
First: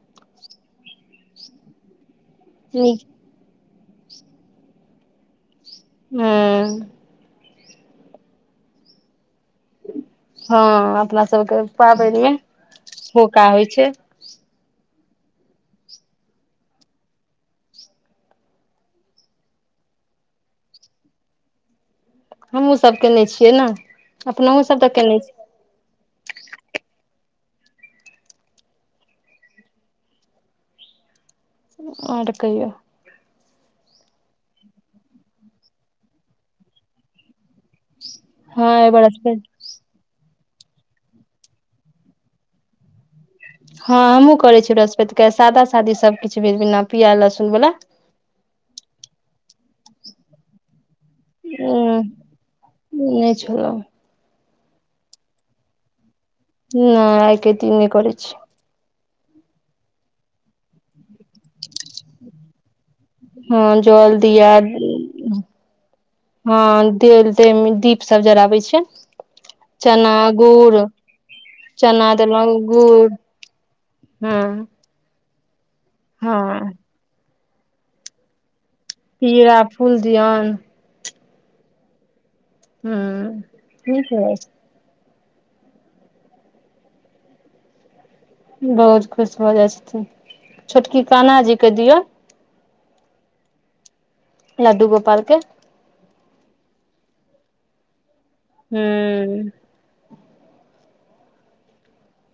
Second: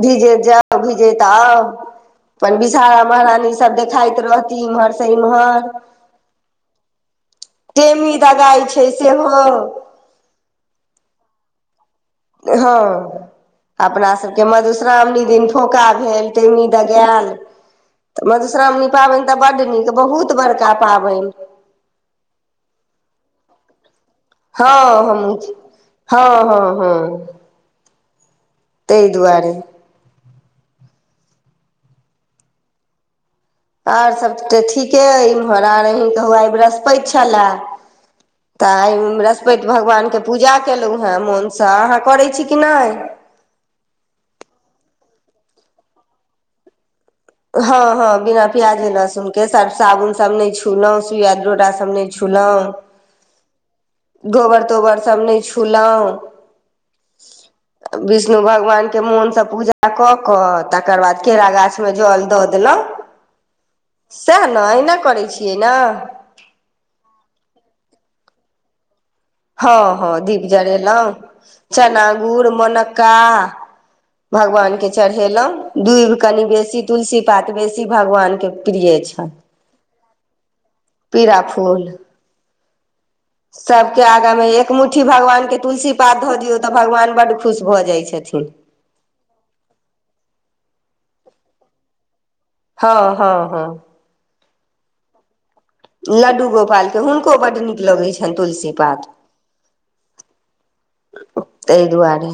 भिज जाउ भीजत आउ अपन विषहारा नीक महारानी सभ देखाइत रहती इम्हर से इम्हर हँ टेमी दगाई छै सेहो हँ अपना सभके पाबनिमे फोका होइ छै हम सभके मधुश्रावणी दिन फौका भेल टेगनी दऽ गेल तऽ मधुश्रावणी पाबनि तऽ बड् नीक बहुत बड़का पाबनि हमु सब केने छियै ने अपनहु सब तऽ हँ केने छी हमू हँ हँ हँ ताहि दुआरे। और कहीयौ आर सभ तऽ ठीके अइ इम्हर आर अहींके हुआइ ब्रहस्पति छलए हँ तऽ एहि आई बेर [unintelligible] बृहस्पति त भगवानके पूजा केलहुँ हेँ मोनसँ अहाँ करैत छी कि नहि हँ हमहुँ करे छीैृहस्पति के सादा शादी सबकिछु भ बिना पियाज लसून हँ ह बिना प्याजे लहसुन के सब साबुन सब ने उं छू‌‍ नहि छलौ [unintelligible] गोबर तोबर सब नहि छूलहु नहि आइ के दिन नहि करै छी विष्णु भगवान मोन से पुजा कऽ क तकर बाद केरा गाछ मे जल दऽ देलौ हँ जल सेएह दिया न अहिना करै छियै न हँ देल देम दीप सब जराबै छै हँ हँ चना दीप गुड़ जरेलौ चना गूर देलहुँ गुड़ मोनक्का हँ भगवानकेँ चढ़ेलौ दूभि कनि हँ बेसी तुलसी पात बेसी भगवानके पीड़ा फूल दिऔन पीड़ा फूल हूँ सबके नीक आगा रहै मे एक एक मुठ्ठी भगवान के तुलसी पात धऽ दियौ तऽ भगवान बड्ड खुश भऽ जाय छथिन बहुत खुश भऽ जाय छथिन छोटकी कान्हा जी क दियौ हँ हँ हँ लड्डु गोपालके लड्डू गोपालके हुनको बड्ड नीक लगै छनि तुलसी पात हूं तहि दुआरे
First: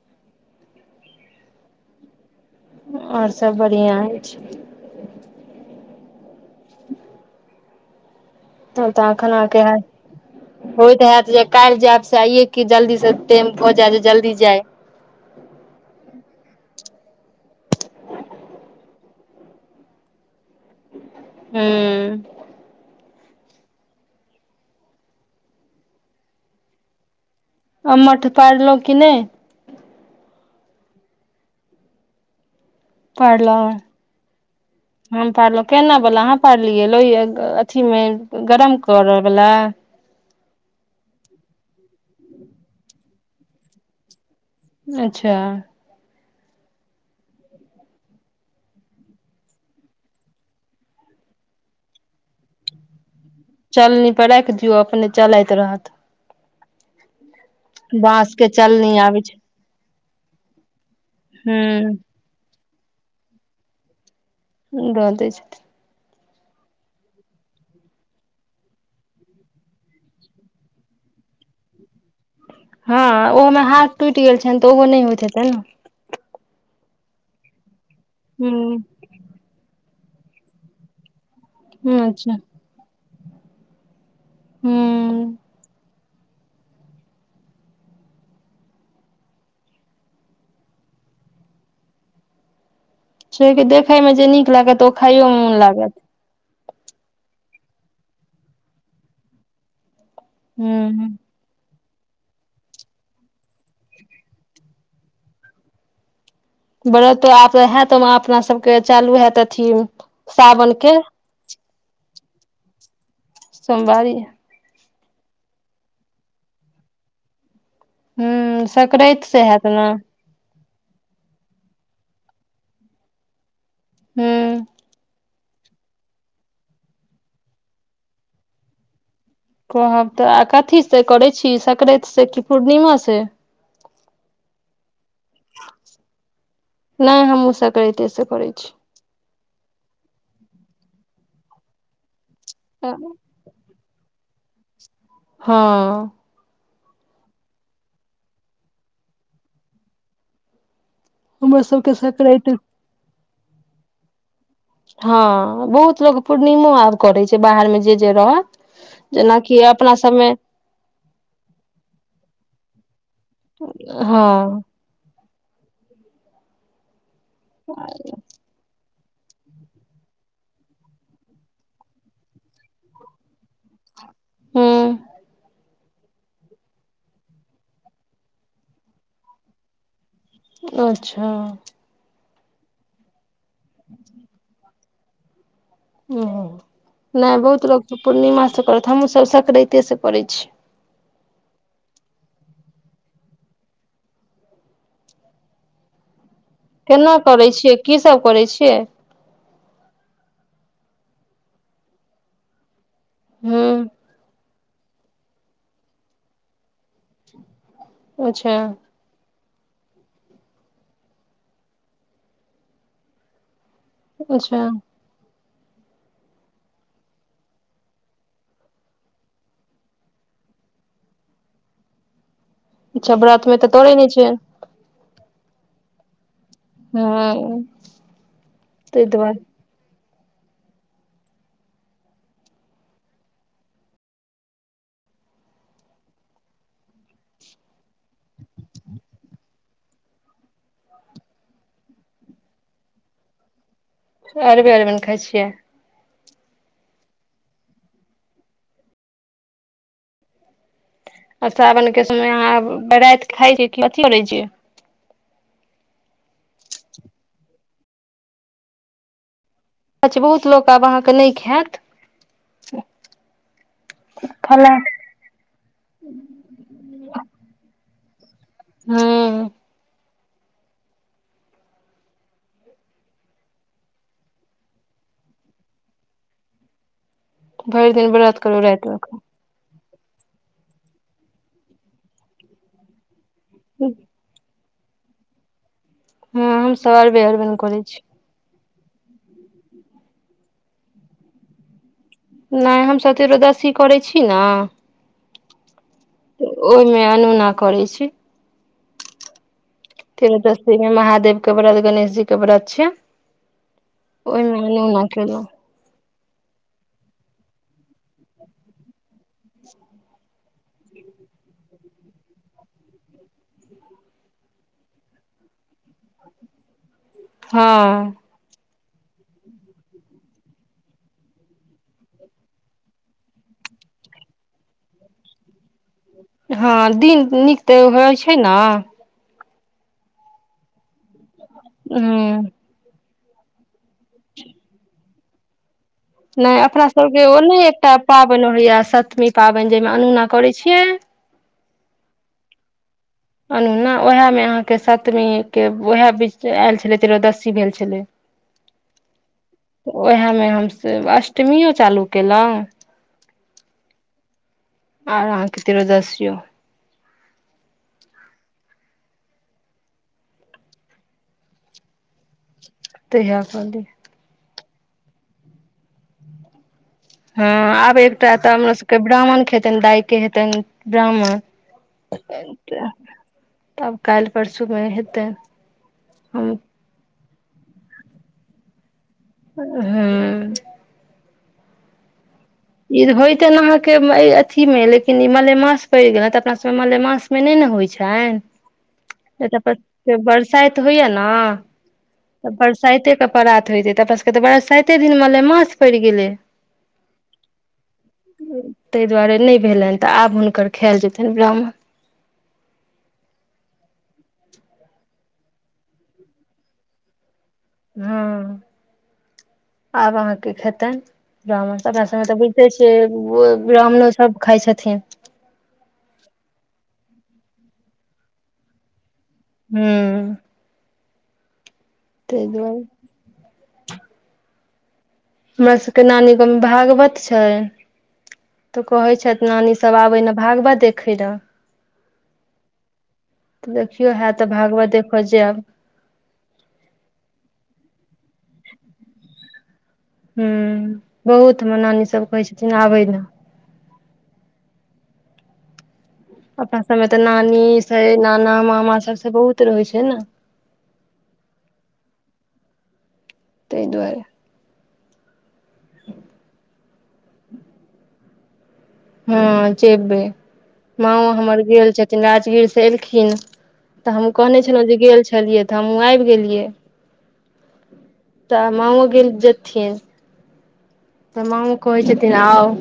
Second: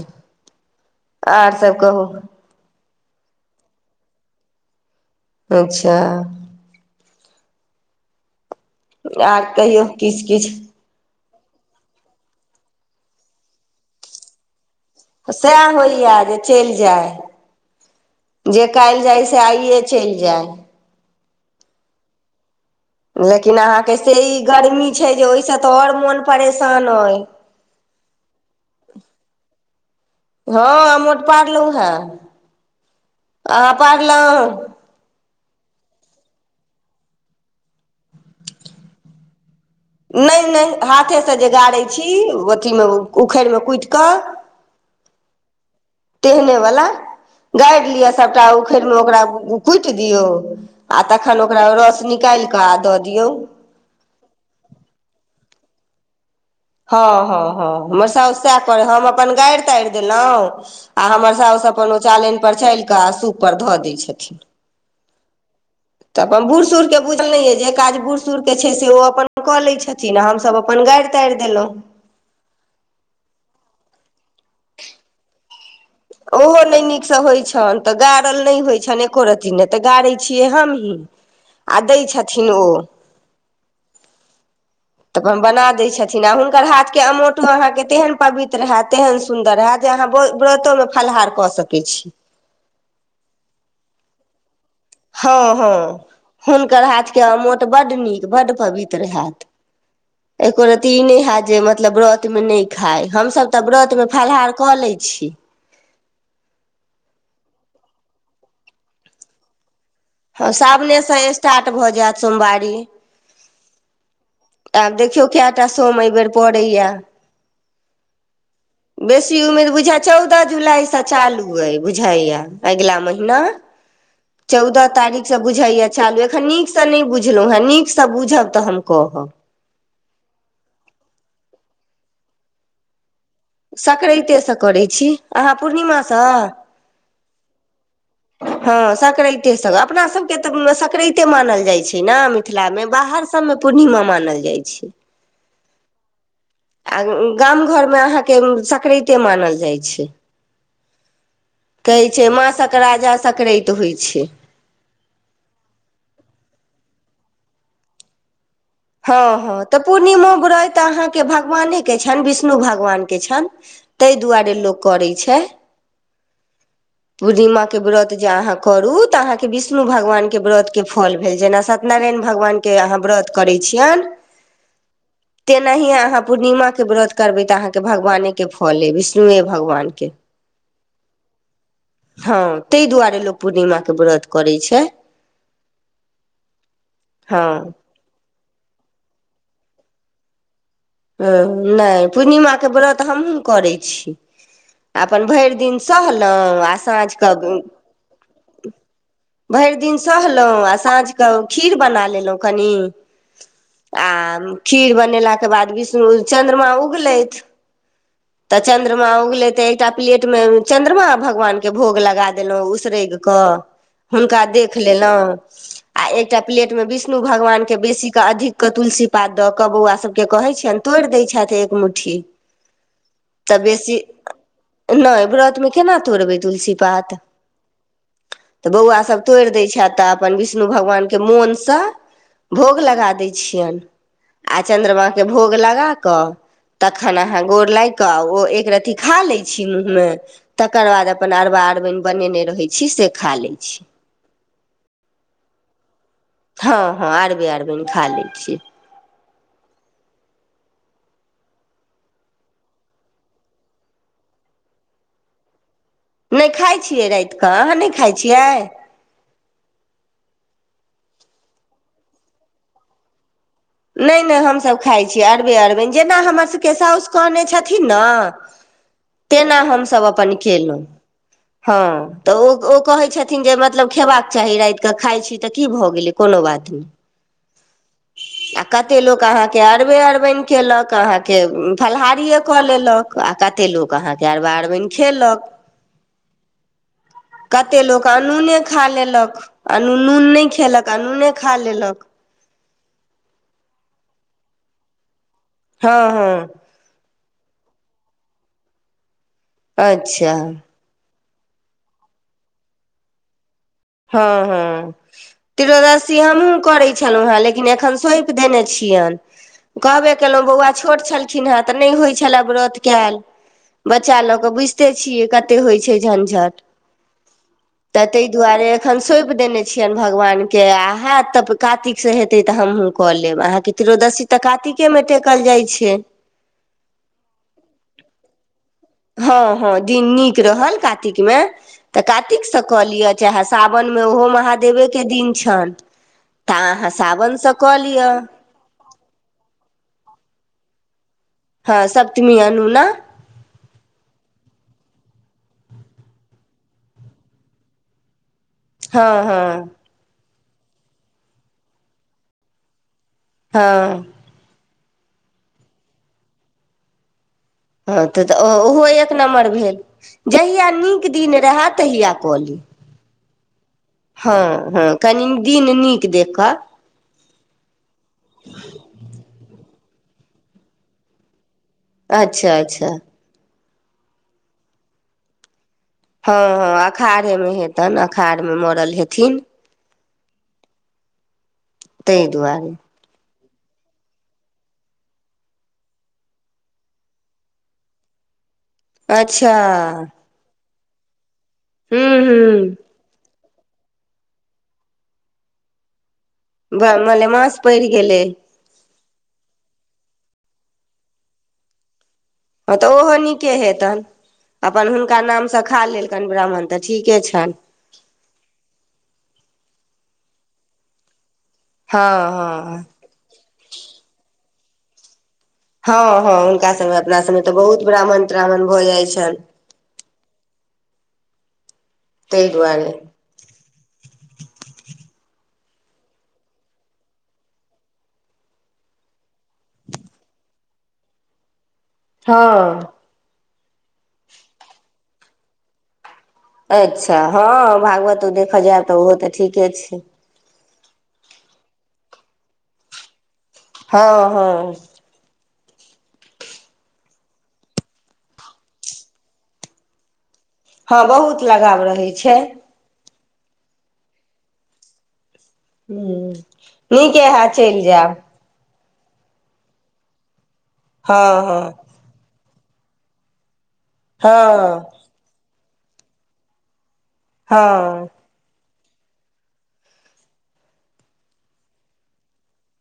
आर सभ कहू आओर सब बढ़िआँ होय छै अच्छा [unintelligible] त तऽ खना आर पिना कहियौ किछु किछु होयतऽ हयत जे काल्हि जायब से आइये की जल्दी से ट‌एम प जाय जल्दी जाय तऽ सएह होइए जे चलि जाय जे काल्हि जाय से आइए चलि जाय हँ हँ लेकिन अहाँके से ई गर्मी छै जे ओहिसँ तऽ आओर मोन परेशान अइ आ मठ पड़लो कि नहि हँ अमोट पारलौ हे पारलौ अहाँ पारलहुँ हे हम पारलौ केना बला अहाँ पारलियै लोहि अथी मे गरम करै बला नहि नहि हाथेसँ जे गारै छी अथीमे उखड़िमे कुटि कऽ अच्छा तेहने वला गारि लिअ सभटा उखड़िमे ओकरा कुटि दियौ आ तखन ओकरा रस निकालि कऽ आ दऽ दियौ चलनी पर राखि दियौ अपने चलैत रहत हँ हँ हँ हमर बाँस साउस के सएह करै चलनी हम आबै अपन छै गारि तारि देलौ आ हमर सासुस अपन हूं ओ चालनि पर चालि कऽ आ सूपपर धऽ दै छथिन द दै छथिन तऽ अपन बूढ़ सूढ़ के बुझने य जे काज बूढ़ सूढ़ के छै से ओ अपन कऽ लै छथिन आ हमसभ अपन गारि ताड़ि देलो हँ ओहोमे हाथ टुटि गेल छनि तऽ ओहो नहि होइत हेतै न ओहो नहि नीकसँ होय छनि तऽ गारल नहि होय छनि एक रति नहि तऽ गारै छियै हमही आ ह दै अच्छा छथिन ओ हूँ तऽ अपन बना दै छथिन आ हुनकर हाथ के अमोठ अहाँके तेहन पवित्र ह‌एत तेहन सुन्दर ह‌एत जे अहाँ व्रतो मे फलाहार कऽ सकै छी छै की देखे मे जे नीक लागत ओ खाइयोमे हँ मोन लागत हँ हुनकर हाथके अमोठ बड नीक बड्ड पवित्र ह‌एत एको रती ई ह नहि ह‌एत जे मतलब व्रतमे नहि खाय हमसभ तऽ व्रतमे फलाहार कऽ लै छी बरतो आब ह‌एत अपना सबके चालू ह‌एत अथी हँ सावन के सावनेसँ स्टार्ट भऽ जाएत सोमवारी सोमवारी आब देखियौ कएटा सोम एहिबेर पड़ैया ह सकराति बेसी से हैत उम्मीद ने बुझा चौदह जुलाई महिना ह नसँ बुझैय चालू एखन नीकसँ नहि बुझलहुँ हेँ नीकसँ बुझब तऽ हम कहब कहब तऽ कथी से करै छी संक्रांति से कि पूर्णिमा से सकरातेसँ करैत छी अहाँ पूर्णिमासँ नहि हमस सकरातेसँ अछि हँ सकराइते सब अपना सबके तऽ सकराते मानल जाइ छै ने मिथिलामे हँ बाहर सब मे पूर्णिमा मानल जाइ छै हँ आ गाम घरमे अहाँके सकराते मानल जाइ छै हमर सबके कहै छै सकराते माँके संकराते होइत छै हँ बहुत लोग पूर्णिमो आब करै छै बाहर मे जे जे रहत हँ जेनाकि हँ तऽ अपना सबमे पूर्णिमा बुराइत अहाँ के भगवाने के छ विष्णु भगवान के छनि ताहि दुआरे हँ लोग करे छै बुढडी माँ विराघ जाके करू तऽ अहाँकेविष्णु भगवानके व्रतके फल भेल जेना सत्यनारायण भगवानके अहाँ करै छिये हँ नहि अहाँ पूर्णिमा के व्रत करबै तऽ अहाँके भगवाने के फले विष्णुए भगवान के अच्छा हँ ताहि दुआरे लोक पूर्णिमाके व्रत करैत छै नहि हँ बहुत लोक पूर्णिमाासँ करत हमहुूँसभ सकराा्तेसँ करैत छी ह नहि पूर्णिमाके व्रतहमहूँ करैत छी अपन भरि दिन सहलहुँ आ केना साँझके करै छियै की सभ करै छियै भेर दिन सहलहुँ आ साँझ क खीर बना लेलहुँ कनि हूँ आ खीर बनेलाके बाद विष्णु चन्द्रमा उगले तऽ अच्छा चन्द चन्द्रमा उगलै तऽ एकटा प्लेट मे चन्द्रमा भगवान के भोग लगा देलहुँ उसरगि कऽ हुनका अच्छा देख लेलहुँ आ एकटा प्लेट मे विष्णु भगवान के बेसी अधिक के तुलसी पात दऽ कऽ बौआ सभके कहैत छियनि तोड़ि दै छथि एक मुट्ठी च्छा व्रत मे तऽ तोड़े ने छै नहि व्रत मे केना तोड़बै तुलसी पात हँ तऽ बौआ ताहि सब दुआरे तोड़ि दै छै तब अपन विष्णु भगवान के मोनसँ भोग लगा दै छियनि आ चंद्रमा के भोग लगााक तखन अहा गोर लागि कऽ ओ एक रती खा लै छी मुँहमे तकर बाद अपन अरबा अरबीन बनेने रहै छी से खा लै छी अरबी आलमन खाइ छियै हँ हँ अरबे अरबनि खाली छै आ सावन के समय अहाँ बराति खाई छी कथी करे छियै नहि खाइ छियै रात कऽ अहाँ नहि खाइ छियै अछा बहुत लोक आब अहाँके नहि ख्वायत नहि नहि हमसभ खाइ छी अरबे अरबे जेना हमरसभके सासु कहने छथिन ने तेना हमसभ अपन केलहुँ ह हँ तऽ ओ ओ कहैत छथिन जे मतलब खेबाक चाही रातिक के खाइत छी तऽ की भऽ गेलै कोनो बात नहि भरि दिन बरत कतेक लोक अहाँके अरबे अरबाइन केलक अहाँके फलाहारिए कऽ लेलक आ कतेक लोक अहाँके अरबा अरबनि खेलक हँ हम शबे अरबैन करै कते छी लोक अनूने खा लेलक आ न नून नहि खेलक आ नूने खा लेलक नहि हमसब त्रोदशी करै छी ने हँ हँ तऽ ओहिमे अनुना करै छी अच्छा त्रोदशी मे महादेव के व्रत गणेश जी के व्रत छै हँ ओहिमे हँ अनूना केलहुँ त्रोदशी हमहूँ करै छलहुँ हेँ लेकिन एखन सौंपि देने छियनि कहबे केलहुँ बौआ छोट छलखिन हेँ तऽ नहि होइत छलए व्रत कयल बच्चा लऽ कऽ बुझिते छियै कतेक होइ छै झंझट तऽ हँ ताहि दुआरे अखन सौंपि देने छियनि भगवानके आ हयत तऽ कातिकसँ हेतै तऽ हमहूँ कऽ लेब अहाँकेँ त्ररोदशी तऽ कातिकेमे टेकल जाइ छै हँ दिन नीक तऽ होइ छै न हँ हँ दिन नीक रहल कारातिक मे तऽ ह कातिकसँ कलिय चाहे सावनमे ओहो महादेवेके दिन छनि नहि तऽ अपना अहाँ सबके ओ सावनसँ नहि कऽ एकटा लिअ पाबनि होैया सप्तमी पाबनि जाहिमे अनोना करैत छियै हँ सप्तमी अनू न अनुना ने उएहमे अहाँके सतमीके उएह बीच आयल छलै त्ररयोदशी भेल छलै [unintelligible] [unintelligible] हँ हँ वैहेमे हमसभ अष्टमियो चालू केलहुँ। हँ आओर अहाँके तेरोदशियो। हँ त तऽ ओहो एक नम्बर भेल जहिया नीक दिन रहे तहिया कऽ ली तऽए कही हँ हँ कनी दिन नीक देखऽ हँ आब एकटा तऽ हमर सबके ब्राह्मण खेतन दाइ के हेतनि ब्राह्मण अच्छा त अच्छा तब काल्हि परसूमे हेतै हँ हँ अखाढ़े मे हेतनि अखाढ़ मे मरल हेथिन हँ ताहि दुआरे ई होयते ने अहाँके अथी मे लेकिन ई मलेमास पड़ि गेल त अपना सबमे मलेमास नहि ने होइ छ त अच्छा होइया ने हूँ त हूँ साते के परात होयते त सबके तऽ बड़ा साइते दिन म ले मास पड़ि गेलै मलेमास पड़ि गेलै ताहि दुआरे नहि भेलनि तऽ आब हुनकर खायएल जेतनि ब्राह्मण हँ तऽ ओहो नीके हेतनि अपन हुनका नामसँ खा लेलकनि ब्राह्मण तऽ ठीके छनि हँ आब अहाँ की खेतै ब्राह्मणरा हँ सभमे तऽ बुझिते हँ छियै ब्राह्मणो सभ खाइ छथिन हँ हँ हुनका सभमे अपना सबमे तऽ बहुत ब्राह्मण त्राह््मण भऽ जाइत छनि हू ताहि दुआरे हमरा सबके नानी गाँव मे भागवत छै तऽ कहै छथि नानी सब आबे ने भागवत देखे ल हँ तऽ देखियौ हए तऽ भागवत देखऽ जायब अच्छा हँ भागवत ओ देखऽ जायब तऽ ओहो तऽ ठीके छै ह बहुत मे नानी सब कहै छथिन आबै ने हँ हँ अपना सबमे तऽ नानी छै नाना मामा सबसँ बहुत रहै छै ने हँ बहुत लगाव रहैत छै ताहि दुआरे ह नीके हय चलि जायब हँ जेबै माँओ हँ हमर हँ गेल छथिन राजगीर से एलखिन तऽ हमहूँ कहने छलहुँ हँ जे गेल छलियै तऽ हमहूँ आबि गेलियै हँ तऽ मामओ गेल जेथिन तऽ मामओ कहै छथिन आउ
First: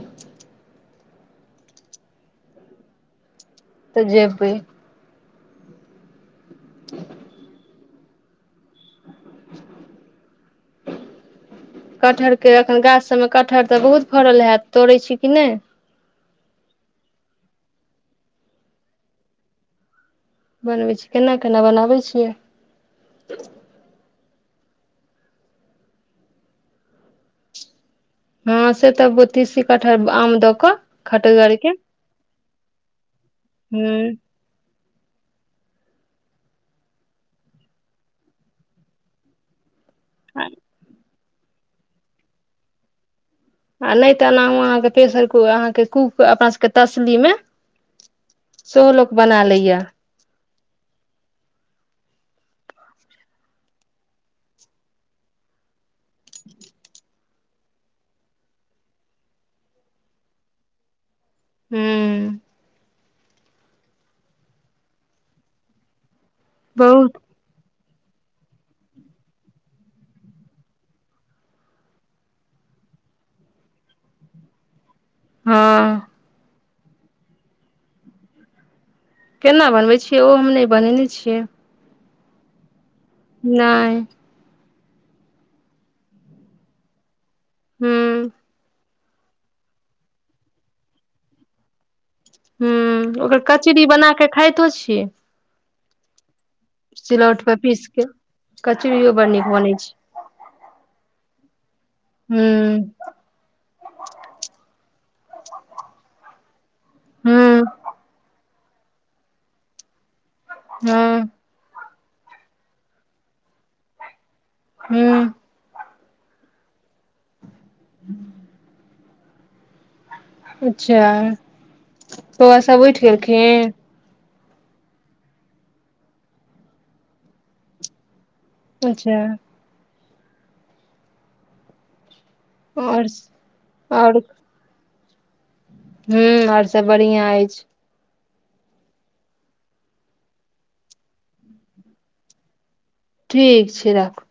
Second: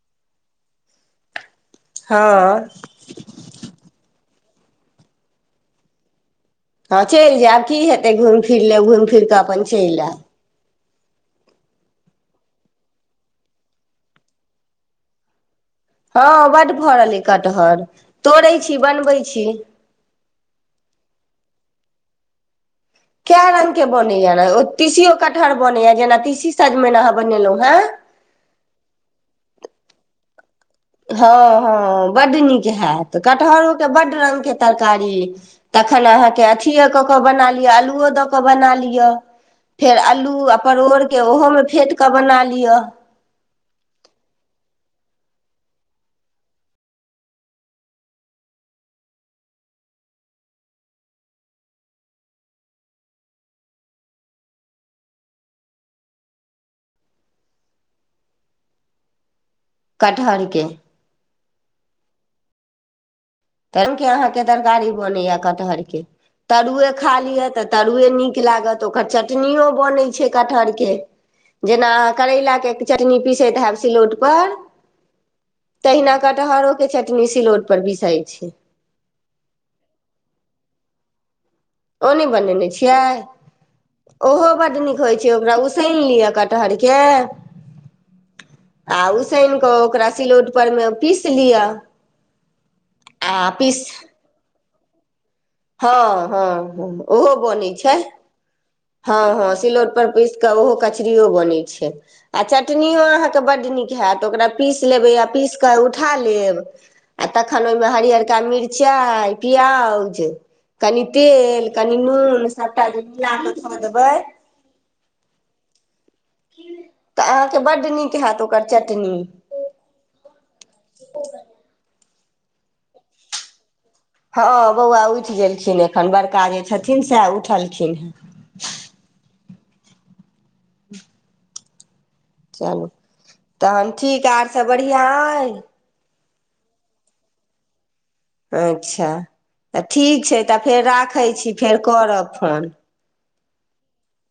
हँ तऽ जेबै हँ चलि जायब की हेतै घुमि फिर ले घुमि फिर कऽ अपन चलि आएब [unintelligible] कटहर के एखन गाछ सबमे कटहर तऽ बहुत फड़ल हयत तोड़ै छी कि नहि हँ बड भरल ऐ कटहर तोड़ैत छी बनबैत छी बनबै छी केना केना बनाबै छियै क रंगग के बनैया ने ओ तीसियो कटहर बनैया जेना तीसी साजमे अहाँ बनेलहुं हे हँ से तऽ बति शे कठहर आम दक हँ हँ बड नीक हैत कटहरोके हूँ बड्ड रङ्गके तरकारी तखन अहाँके अथिए कऽ कऽ बना लिअ आलूओ दऽ कऽ बना लिअ फेर अल्लू आ परोड़के ओहोमे फेँट कऽ बना लिअ आ नहि तऽ एनाहु अहाँके प्रेशर क अहाँके कूक अपना सबके तसली मे सेहो लोक बना लेया कटहरके हू तै के अहाँके तरकारी बनैया कटहर के तरुए खा बहुत लिय तऽ तरुए नीक लागत ओकर चटनो बनैत छै कटहरके जेना अहाँ करैलाके चटनी पीसैत हैब सिलौटपर हँ तहिना कटहरोके चटनी सिलौटपर पीसाय छै केना बनबै छियै ओ हम नहि बनेने छियै ओ नहि बनेने छियै नहि ओहो बड्ड नीक होइत छै ओकरा उसनि लिअ कटहरके हू आ उसनि कऽ ओकरा सिलौट पर मे पीस लिअ ह ओकर आ पीस कचरी बना कऽ खाइतो छी हँ हँ ओहो सिलौट पर बनी पीस छै के कचरियो हँ बड़ नीक हँ बनै सिलौट छै पर पीस केऽ ओहो कचरो बनैत छै आ चटनो हूँ अहाँ के बड्ड नीक हयत ओकरा पीस लेबै आ पीस कऽ उठा लेब आ हूँ तखन ओहिमे हरअरका मिरचाइ प्याज कनि हूँ तेल कनी नून सभटा जे मिला कऽ धऽ देबै हू तऽ अहाँके बड्ड नीक हत ओकर चटनी अच्छा बौआ सब उठि गेलखिन हँ बौआ उठि गेलखिन एखन बड़का जे छथिन सेह उठलखिन हे अच्छा [inaudible] चलू आओर तहन ठीक आर सब बढ़िआँ अइए हू ओर सब बढ़िआँ अछि अच्छा त ठीक छै त फेर राखै छी फेर करब फोन ठीक छै राखूँ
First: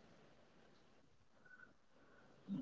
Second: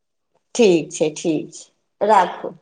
ठीक छै ठीक छै राखूँ